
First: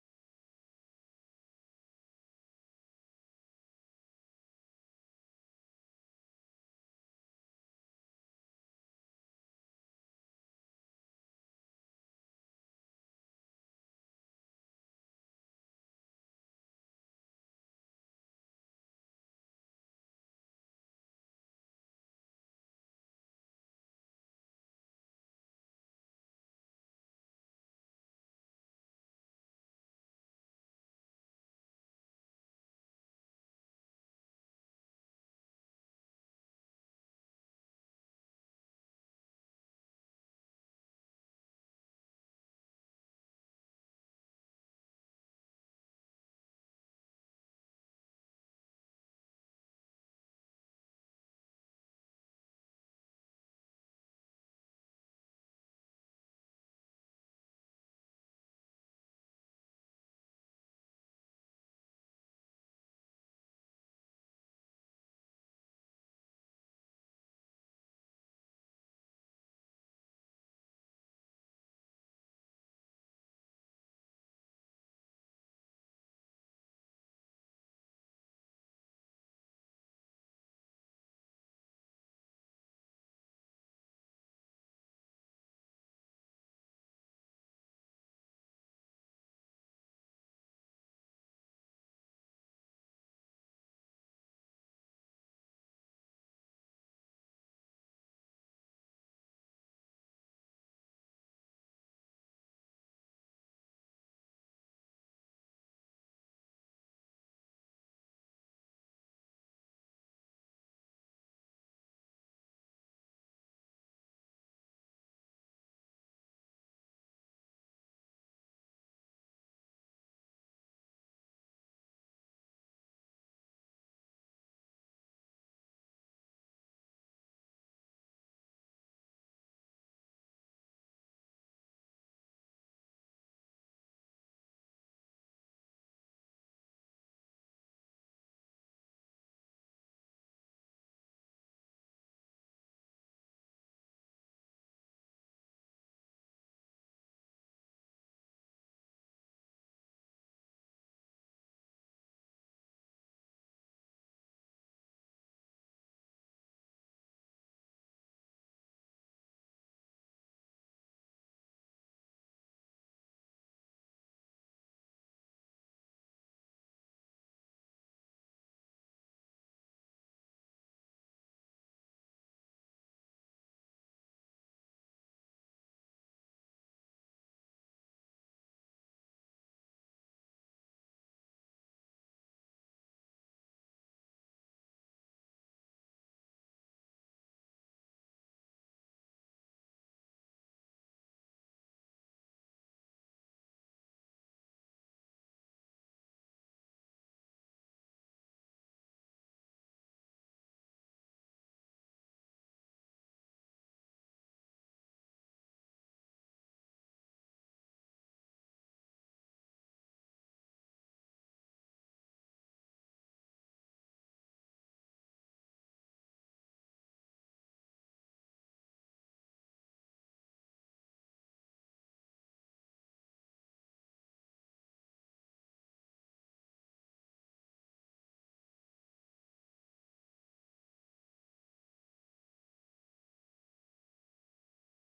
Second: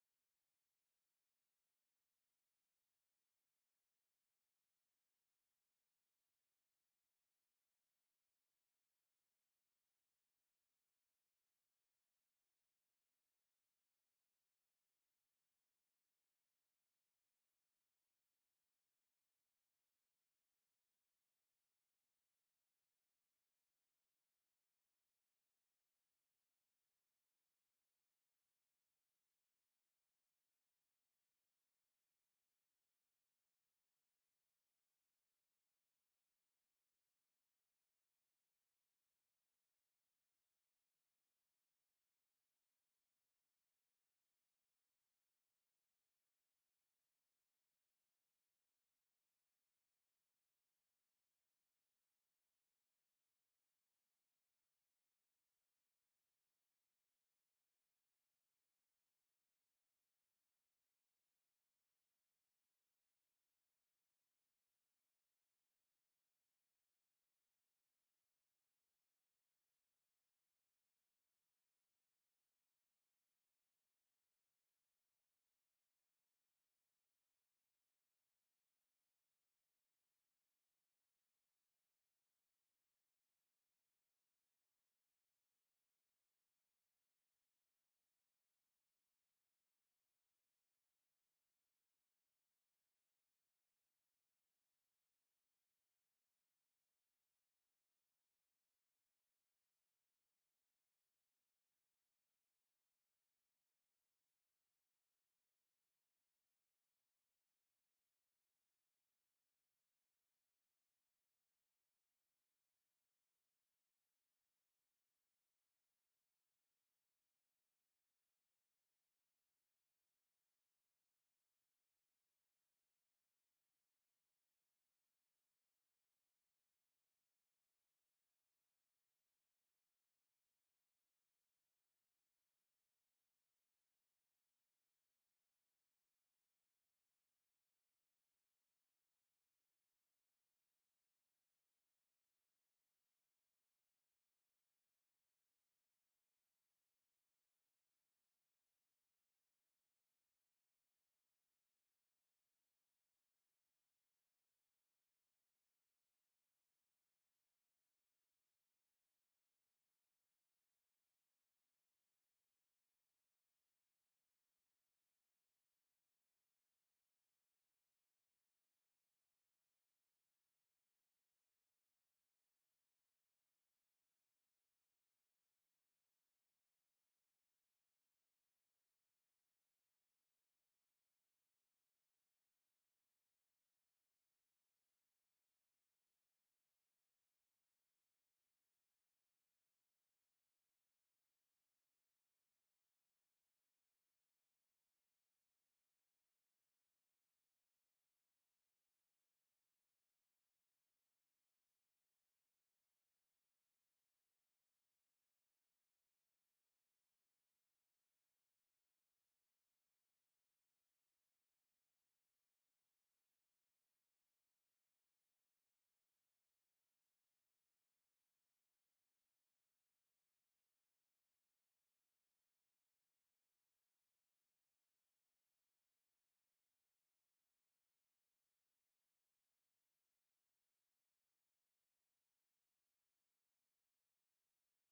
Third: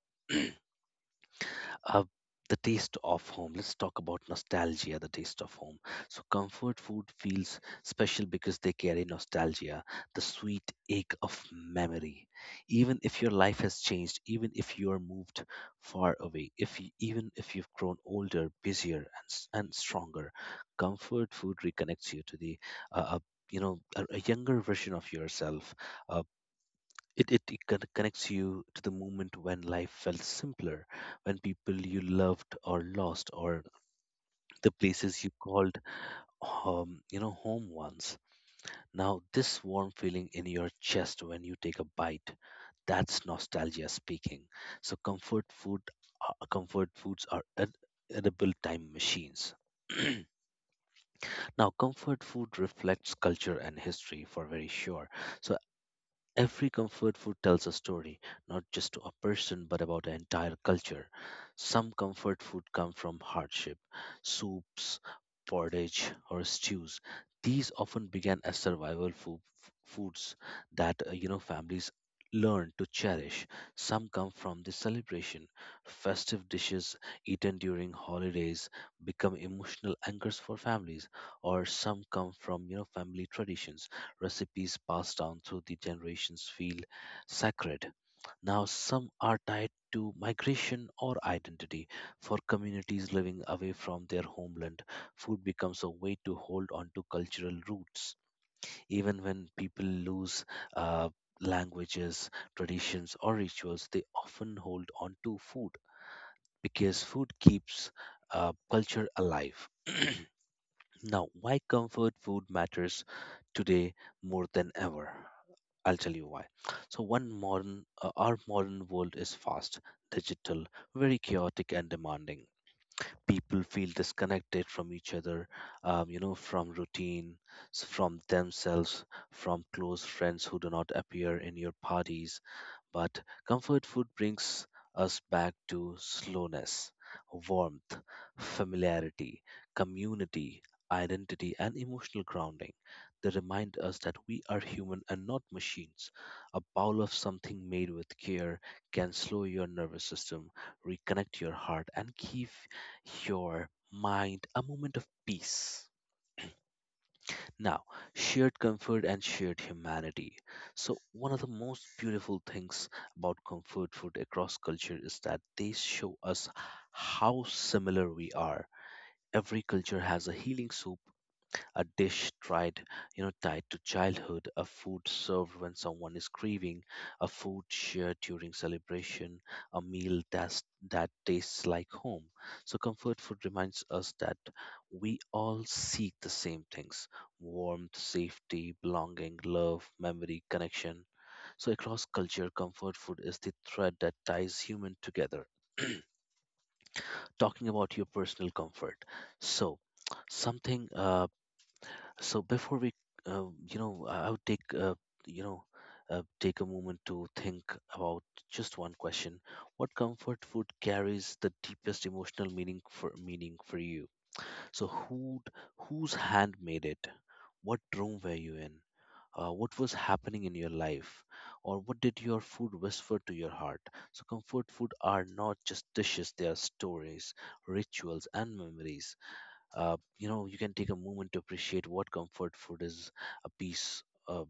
[SPEAKER 2] Uh, the taste of home. Let's talk about nostalgia, the taste of home. So, comfort food feels special because they carry nostalgia, the sweet ache of memory. Even if your life has changed, even if you are moved far away, if you, even if you've grown older, busier, and, s- and stronger, comfort food reconnects you to the, uh, uh, you know, a, a younger version of yourself. uh, it, it, it con- connects you to the moment when life felt simpler, when people you loved or lost, or the places you called um, you know home once. Now this warm feeling in your chest when you take a bite, that's nostalgia speaking. So comfort food, uh, comfort foods are ed- edible time machines. Now comfort food reflects culture and history for very sure. So every comfort food tells a story, not just to a person but about an entire culture. Some comfort food come from hardship, soups, porridge, or stews. These often began as survival fo- f- foods that, uh, you know families learned to cherish. Some come from the celebration. Festive dishes eaten during holidays become emotional anchors for families, or some come from, you know, family traditions. Recipes passed down through the generations feel sacred. Now, some are tied to migration or identity. For communities living away from their homeland, food becomes a way to hold on to cultural roots. Even when people lose uh, languages, traditions, or rituals, they often hold on to food because food keeps uh, culture alive. Now, why comfort food matters today more than ever? I'll tell you why. So one modern uh, our modern world is fast, digital, very chaotic and demanding. People feel disconnected from each other, um, you know, from routine, s- from themselves, from close friends who do not appear in your parties, but comfort food brings us back to slowness, warmth, familiarity, community, identity, and emotional grounding. They remind us that we are human and not machines. A bowl of something made with care can slow your nervous system, reconnect your heart, and give your mind a moment of peace. Now, shared comfort and shared humanity. So, one of the most beautiful things about comfort food across culture is that they show us how similar we are. Every culture has a healing soup, a dish tried, you know, tied to childhood, a food served when someone is grieving, a food shared during celebration, a meal that's, that tastes like home. So, comfort food reminds us that we all seek the same things: warmth, safety, belonging, love, memory, connection. So, across culture, comfort food is the thread that ties human together. Talking about your personal comfort. So, something uh, so before we, uh, you know, I I would take, uh, you know, uh, take a moment to think about just one question: what comfort food carries the deepest emotional meaning for meaning for you? So who, whose hand made it? What room were you in? Uh, what was happening in your life, or what did your food whisper to your heart? So comfort food are not just dishes; they are stories, rituals, and memories. Uh, you know you can take a moment to appreciate what comfort food is, a piece uh,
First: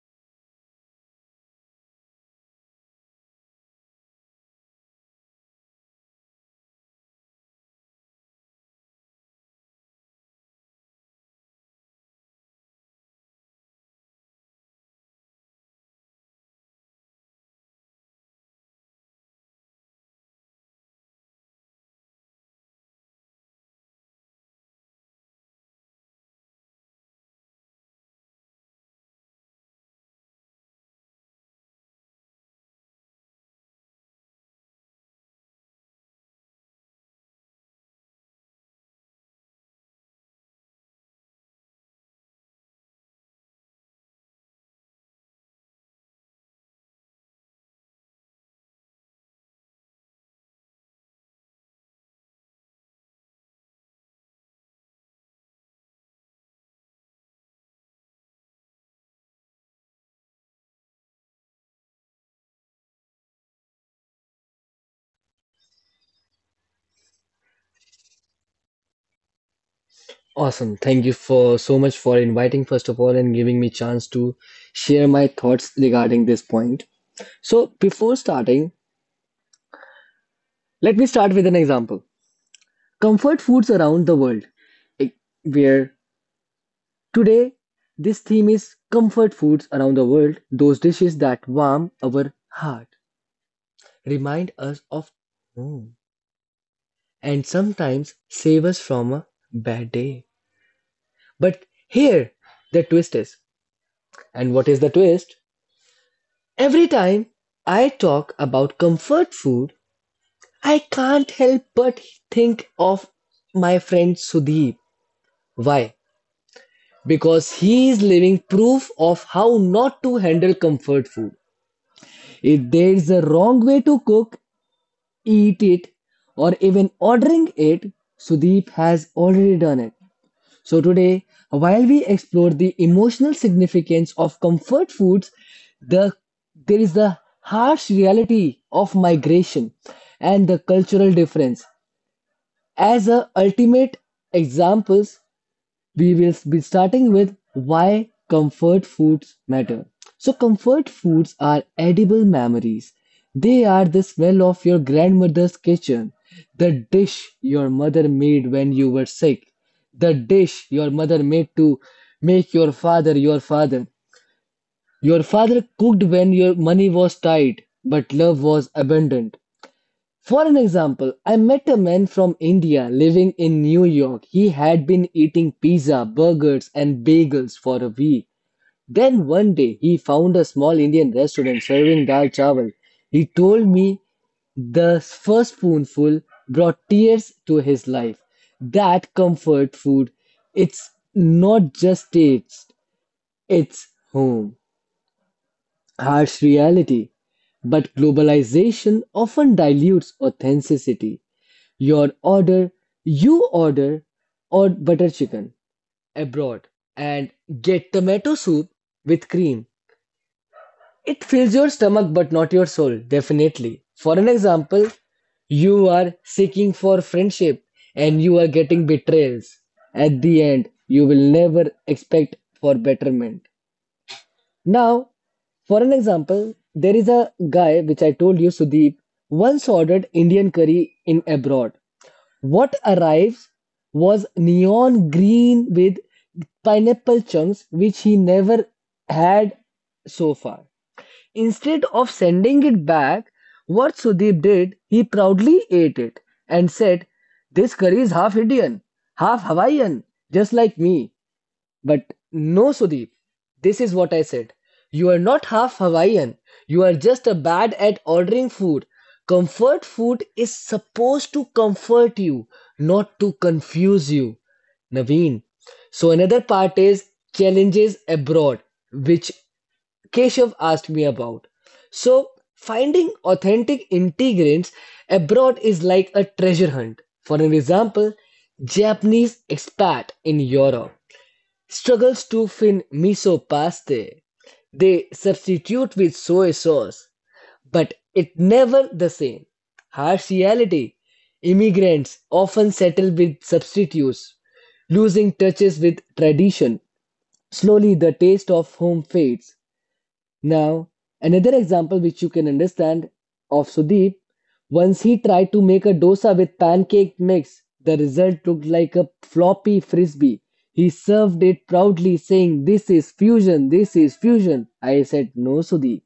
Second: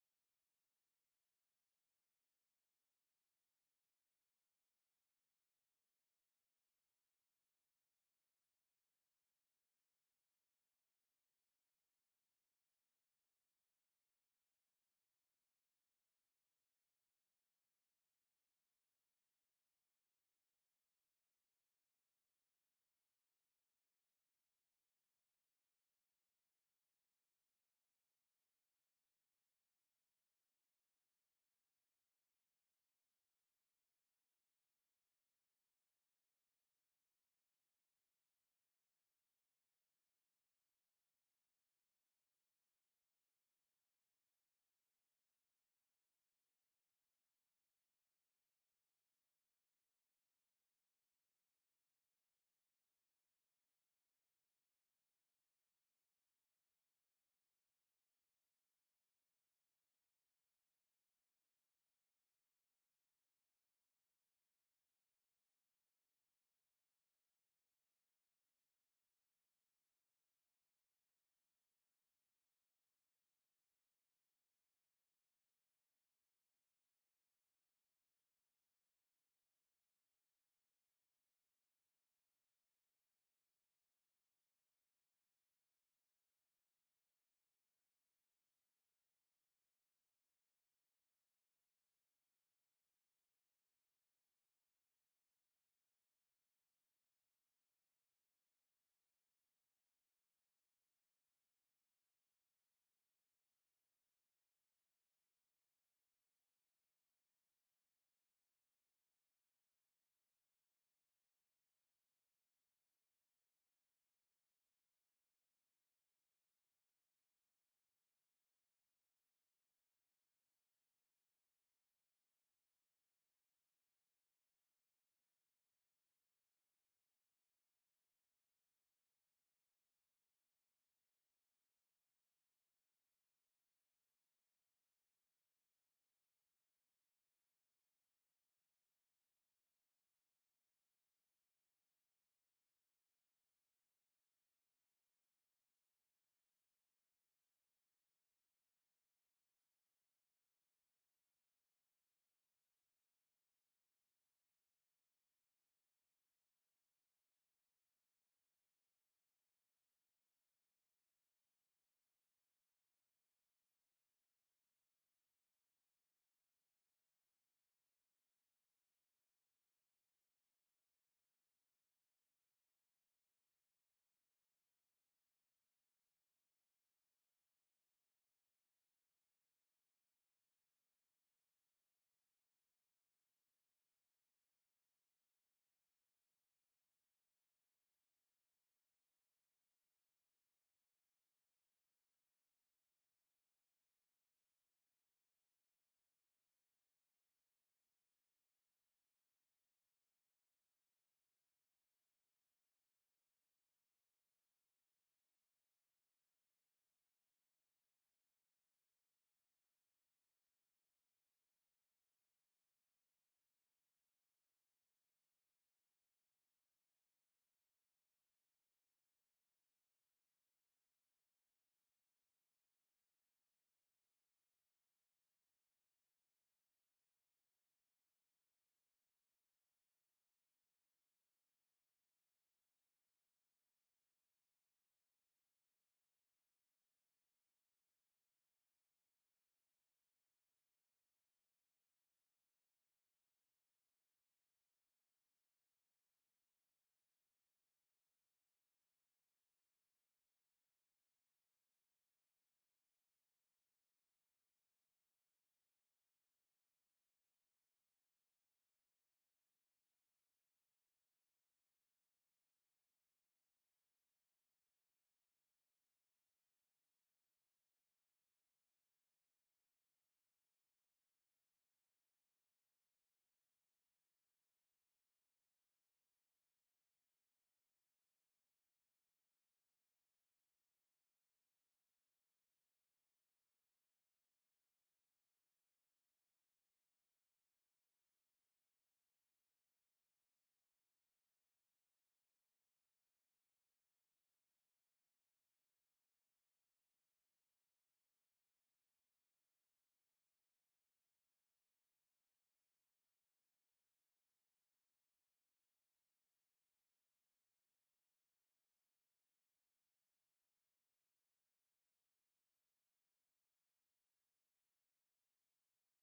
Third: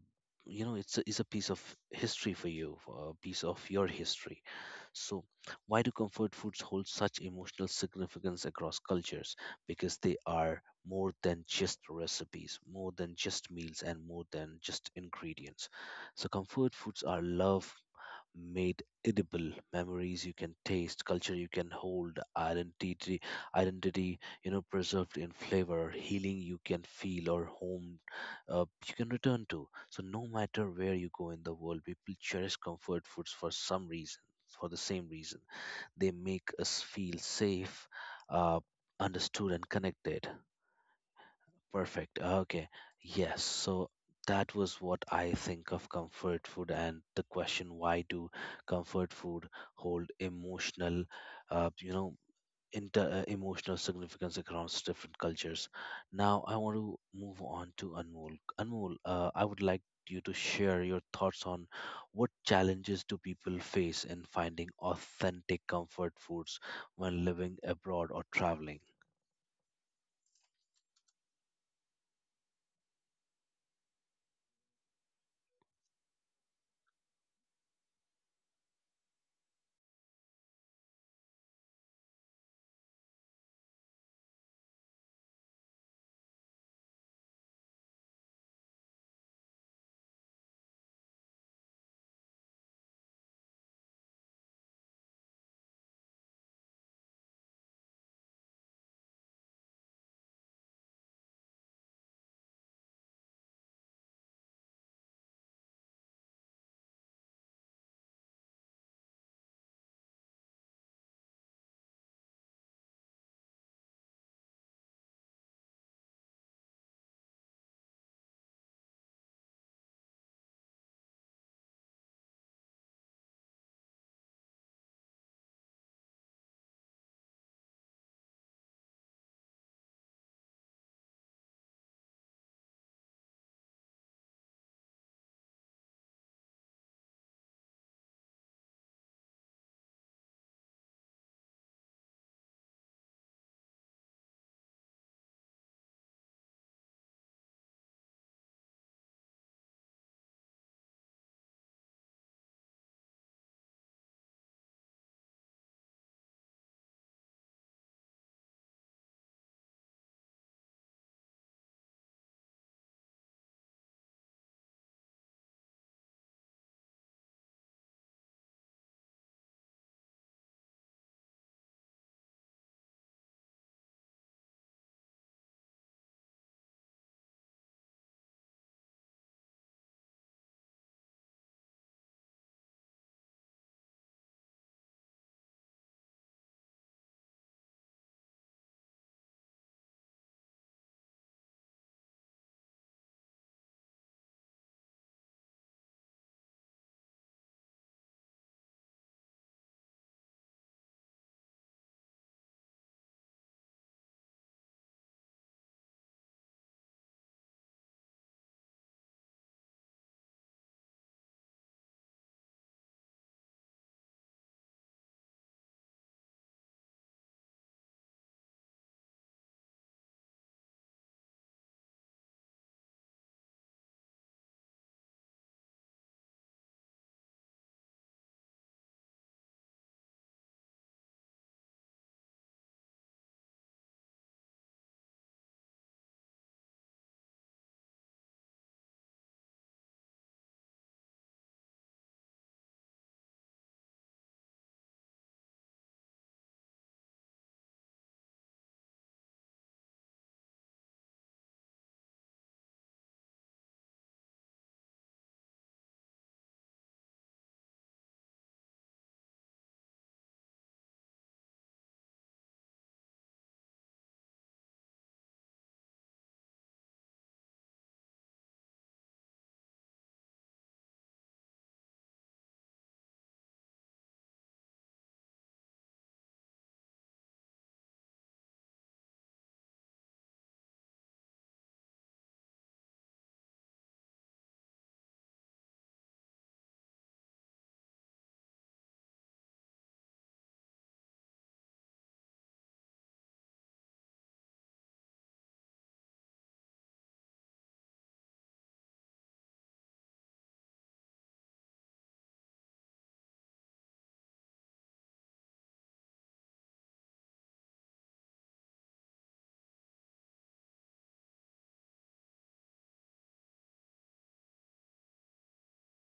[SPEAKER 2] you know it's a, it's a piece of history for you, a piece of your history. So why do comfort foods hold such emotional significance across cultures? Because they are more than just recipes, more than just meals, and more than just ingredients. So comfort foods are love made edible, memories you can taste, culture you can hold, identity identity you know preserved in flavor, healing you can feel, or home uh, you can return to. So no matter where you go in the world, people cherish comfort foods for some reason for the same reason: they make us feel safe, uh, understood and connected. Perfect. Okay. Yes. So that was what I think of comfort food and the question why do comfort food hold emotional, uh, you know, inter- uh, emotional significance across different cultures. Now I want to move on to Anmol. Anmol, uh, I would like you to share your thoughts on what challenges do people face in finding authentic comfort foods when living abroad or traveling.
[SPEAKER 3] Awesome. Thank you for so much for inviting first of all and giving me chance to share my thoughts regarding this point. So, before starting, let me start with an example. Comfort foods around the world. Eh, Where today this theme is comfort foods around the world, those dishes that warm our heart, remind us of home and sometimes save us from a bad day. But here, the twist is. And what is the twist? Every time I talk about comfort food, I can't help but think of my friend Sudeep. Why? Because he is living proof of how not to handle comfort food. If there is a wrong way to cook, eat it, or even ordering it, Sudeep has already done it. So, today, while we explore the emotional significance of comfort foods, the, there is the harsh reality of migration and the cultural difference as a ultimate examples we will be starting with why comfort foods matter. So, comfort foods are edible memories. They are the smell of your grandmother's kitchen, the dish your mother made when you were sick, the dish your mother made to make your father your father. Your father cooked when your money was tight, but love was abundant. For an example, I met a man from India living in New York. He had been eating pizza, burgers, and bagels for a week. Then one day he found a small Indian restaurant serving dal chawal. He told me the first spoonful brought tears to his life. That comfort food, it's not just taste, it's home. Harsh reality. But globalization often dilutes authenticity. Your order, you order or butter chicken abroad and get tomato soup with cream. It fills your stomach but not your soul, definitely. For an example, you are seeking for friendship and you are getting betrayals. At the end, you will never expect for betterment. Now, for an example, there is a guy which I told you, Sudeep, once ordered Indian curry in abroad. What arrives was neon green with pineapple chunks, which he never had so far. Instead of sending it back, what Sudeep did, he proudly ate it and said, "This curry is half Indian, half Hawaiian, just like me." But no, Sudeep, this is what I said. You are not half Hawaiian. You are just a bad at ordering food. Comfort food is supposed to comfort you, not to confuse you. Naveen. So another part is challenges abroad, which Keshav asked me about. So finding authentic integrants abroad is like a treasure hunt. For an example, Japanese expat in Europe struggles to fin miso paste. They substitute with soy sauce, but it never the same. Harsh reality. Immigrants often settle with substitutes, losing touches with tradition. Slowly the taste of home fades. Now, another example which you can understand of Sudeep, once he tried to make a dosa with pancake mix, the result looked like a floppy frisbee. He served it proudly, saying, "This is fusion, this is fusion." I said, "No, Sudeep,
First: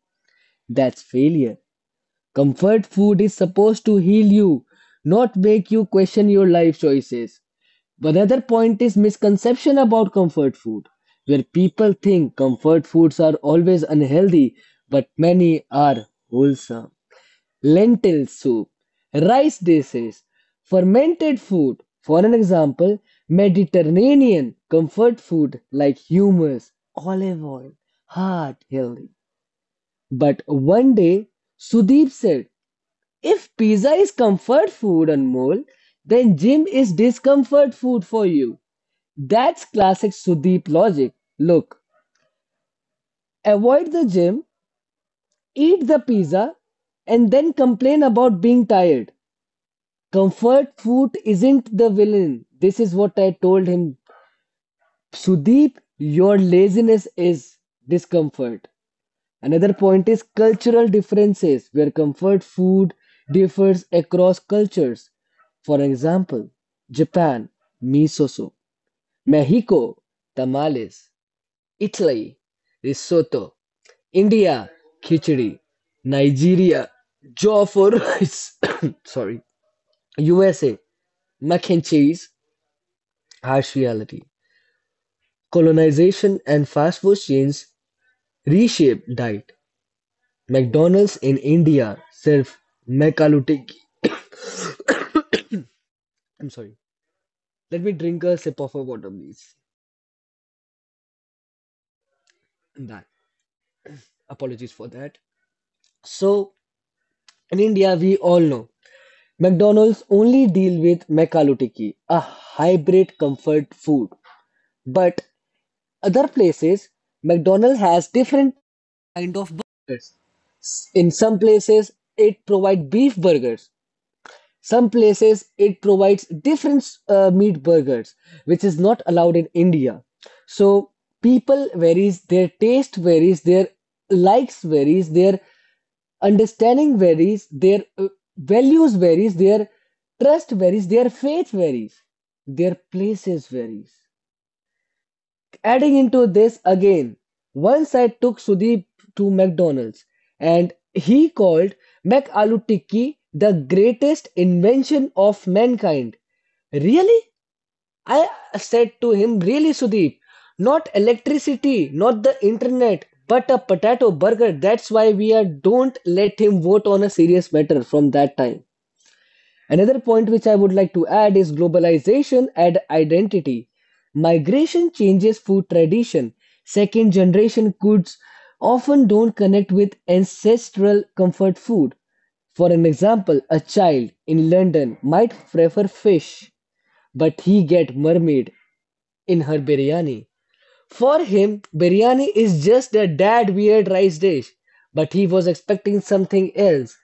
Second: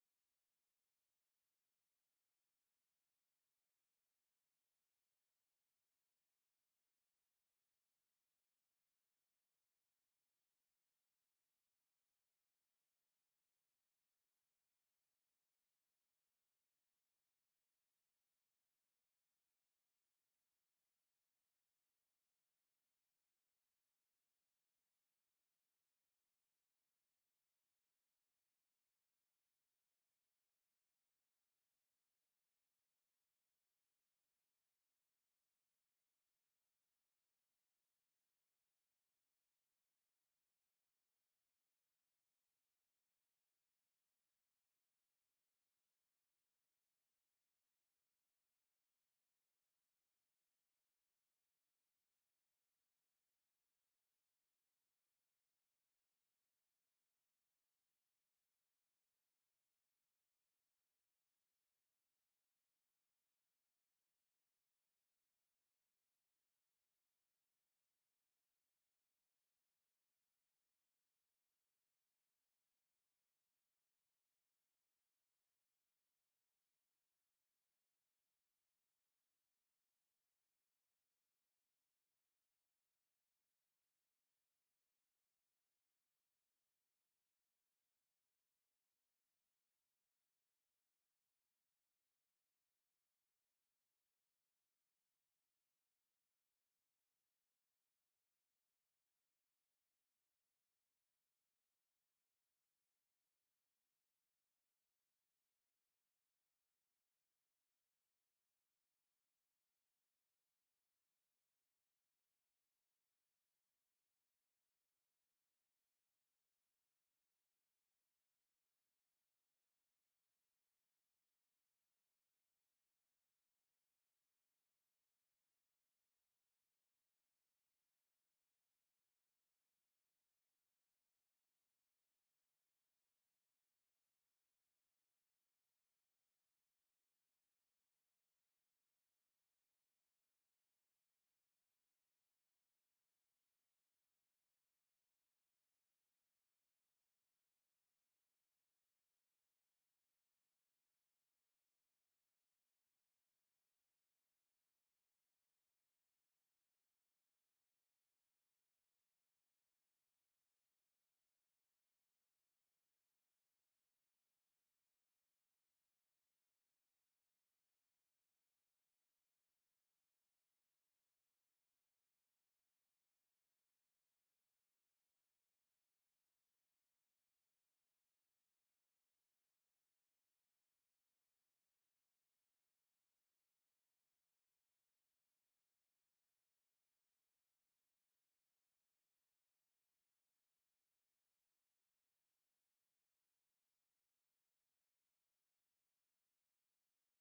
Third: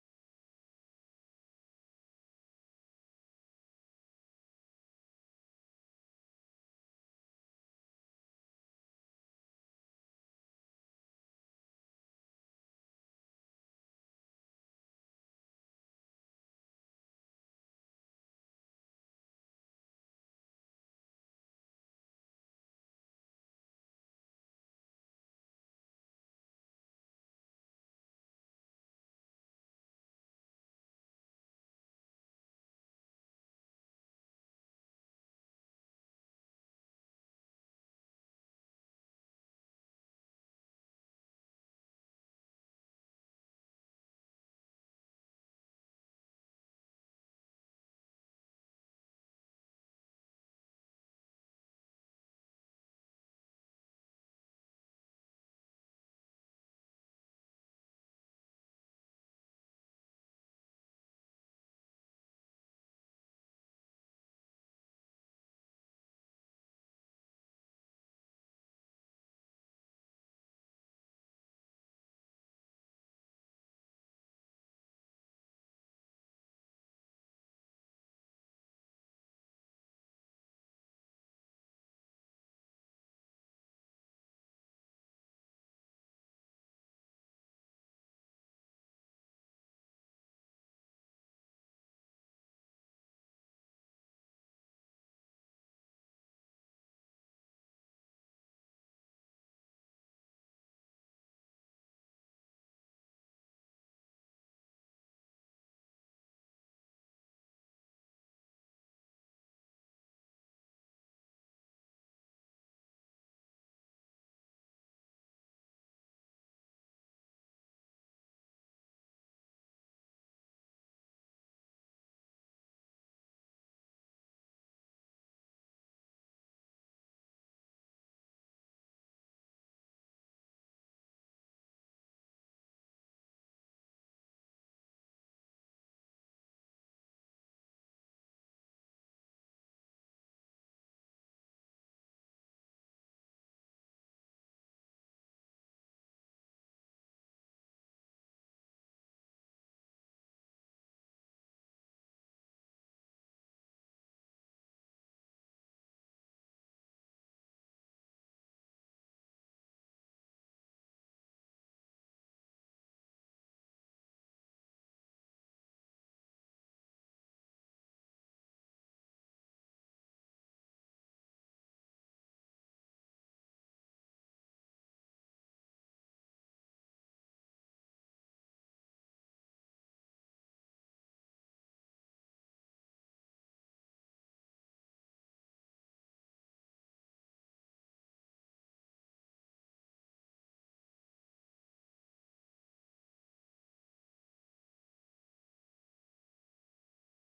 [SPEAKER 3] that's failure." Comfort food is supposed to heal you, not make you question your life choices. Another point is misconception about comfort food, where people think comfort foods are always unhealthy, but many are wholesome. Lentil soup, rice dishes, fermented food. For an example, Mediterranean comfort food like hummus, olive oil, heart healthy. But one day, Sudeep said, "If pizza is comfort food, Anmol, then gym is discomfort food for you." That's classic Sudeep logic. Look, avoid the gym, eat the pizza, and then complain about being tired. Comfort food isn't the villain. This is what I told him. Sudeep, your laziness is discomfort. Another point is cultural differences, where comfort food differs across cultures. For example, Japan, miso soup; Mexico, tamales; Italy, risotto; India khichdi; Nigeria jaw for rice, sorry, U S A mac and cheese. Harsh reality. Colonization and fast food chains reshape diet. McDonald's in India serve Mcalutiki. I'm sorry. Let me drink a sip of a water, please. That. Apologies for that. So, in India, we all know McDonald's only deal with Mcalutiki, a hybrid comfort food. But other places, McDonald's has different kind of burgers. In some places, it provides beef burgers. Some places, it provides different uh, meat burgers, which is not allowed in India. So people varies, their taste varies, their likes varies, their understanding varies, their uh, values varies, their trust varies, their faith varies, their places varies. Adding into this again, once I took Sudeep to McDonald's and he called Mac Aloo Tikki the greatest invention of mankind. Really? I said to him, "Really, Sudeep? Not electricity, not the internet, but a potato burger." That's why we are, don't let him vote on a serious matter from that time. Another point which I would like to add is globalization and identity. Migration changes food tradition. Second generation goods often don't connect with ancestral comfort food. For an example, a child in London might prefer fish, but he get mermaid in her biryani. For him, biryani is just a dad weird rice dish, but he was expecting something else.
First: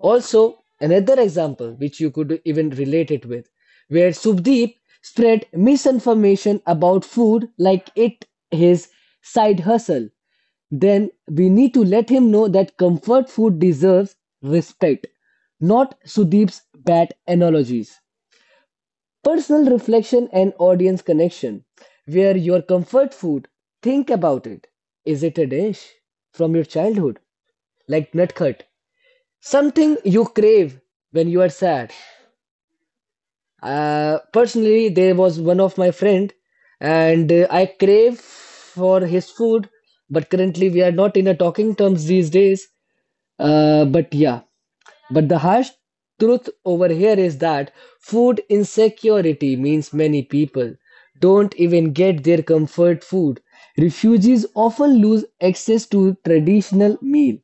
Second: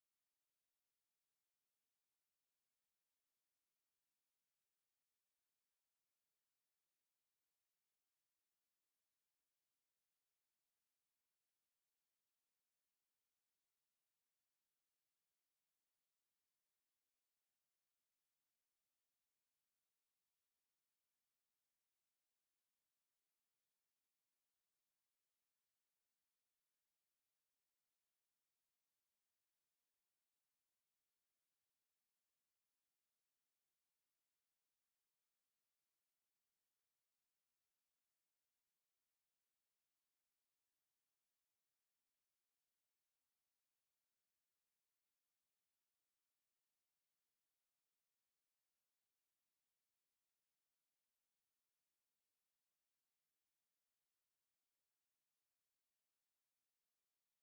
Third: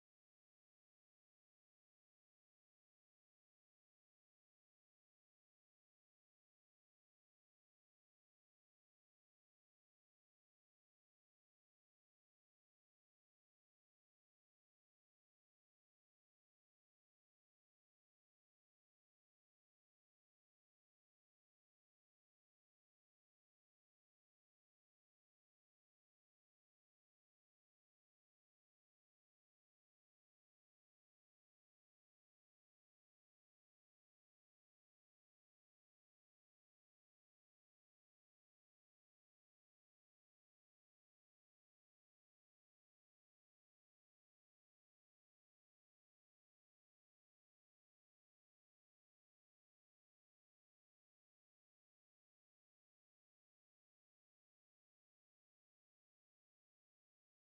[SPEAKER 3] Also, another example which you could even relate it with, where Subdeep spread misinformation about food like it his side hustle. Then we need to let him know that comfort food deserves respect, not Sudeep's bad analogies. Personal reflection and audience connection, where your comfort food, think about it. Is it a dish from your childhood, like Nutcut? Something you crave when you are sad. Uh, personally, there was one of my friend and uh, I crave for his food, but currently we are not in a talking terms these days. Uh, but yeah, but the harsh truth over here is that food insecurity means many people don't even get their comfort food. Refugees often lose access to traditional meal.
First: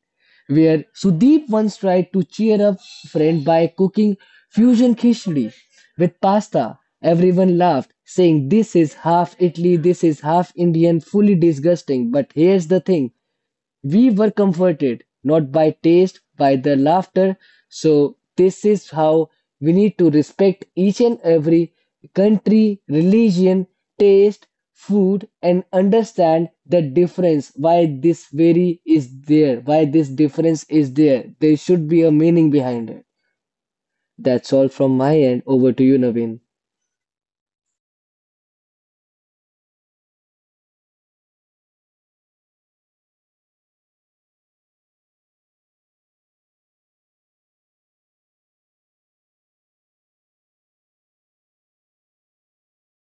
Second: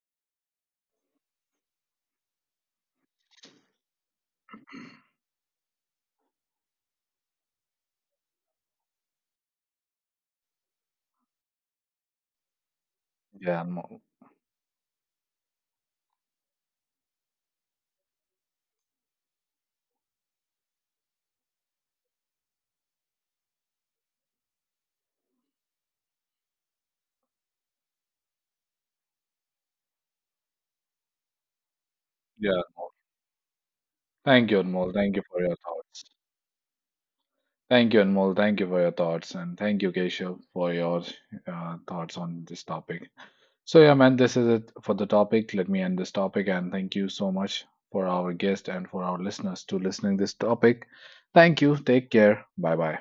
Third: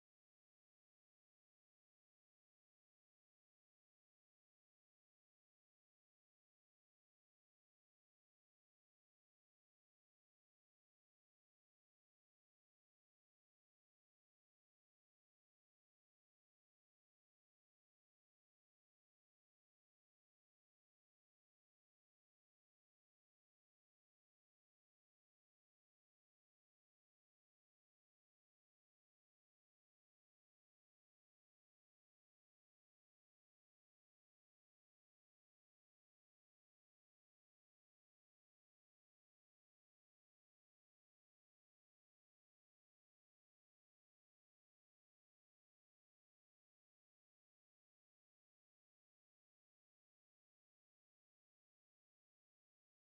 [SPEAKER 3] Where Sudeep once tried to cheer up friend by cooking fusion khichdi with pasta. Everyone laughed, saying, "This is half Italy, this is half Indian, fully disgusting." But here's the thing,
[SPEAKER 1] Yeah, Anmol.
[SPEAKER 3] we were comforted not by taste, by their laughter. So, this is how we need to respect each and every country, religion, taste, food, and understand the difference why this vary is there, why this difference is there. There should be a meaning
[SPEAKER 1] Yeah.
[SPEAKER 3] behind it.
[SPEAKER 1] Thank
[SPEAKER 3] That's
[SPEAKER 1] you,
[SPEAKER 3] all
[SPEAKER 1] Anmol.
[SPEAKER 3] from
[SPEAKER 1] Thank
[SPEAKER 3] my
[SPEAKER 1] you for
[SPEAKER 3] end.
[SPEAKER 1] your
[SPEAKER 3] Over to you,
[SPEAKER 1] thoughts.
[SPEAKER 3] Naveen.
[SPEAKER 1] Thank you, Anmol. Thank you for your thoughts. And thank you, Keshav, for your uh, thoughts on this topic. So, yeah, man, this is it for the topic. Let me end this topic. And thank you so much for our guest and for our listeners to listening this topic. Thank you. Take care. Bye bye.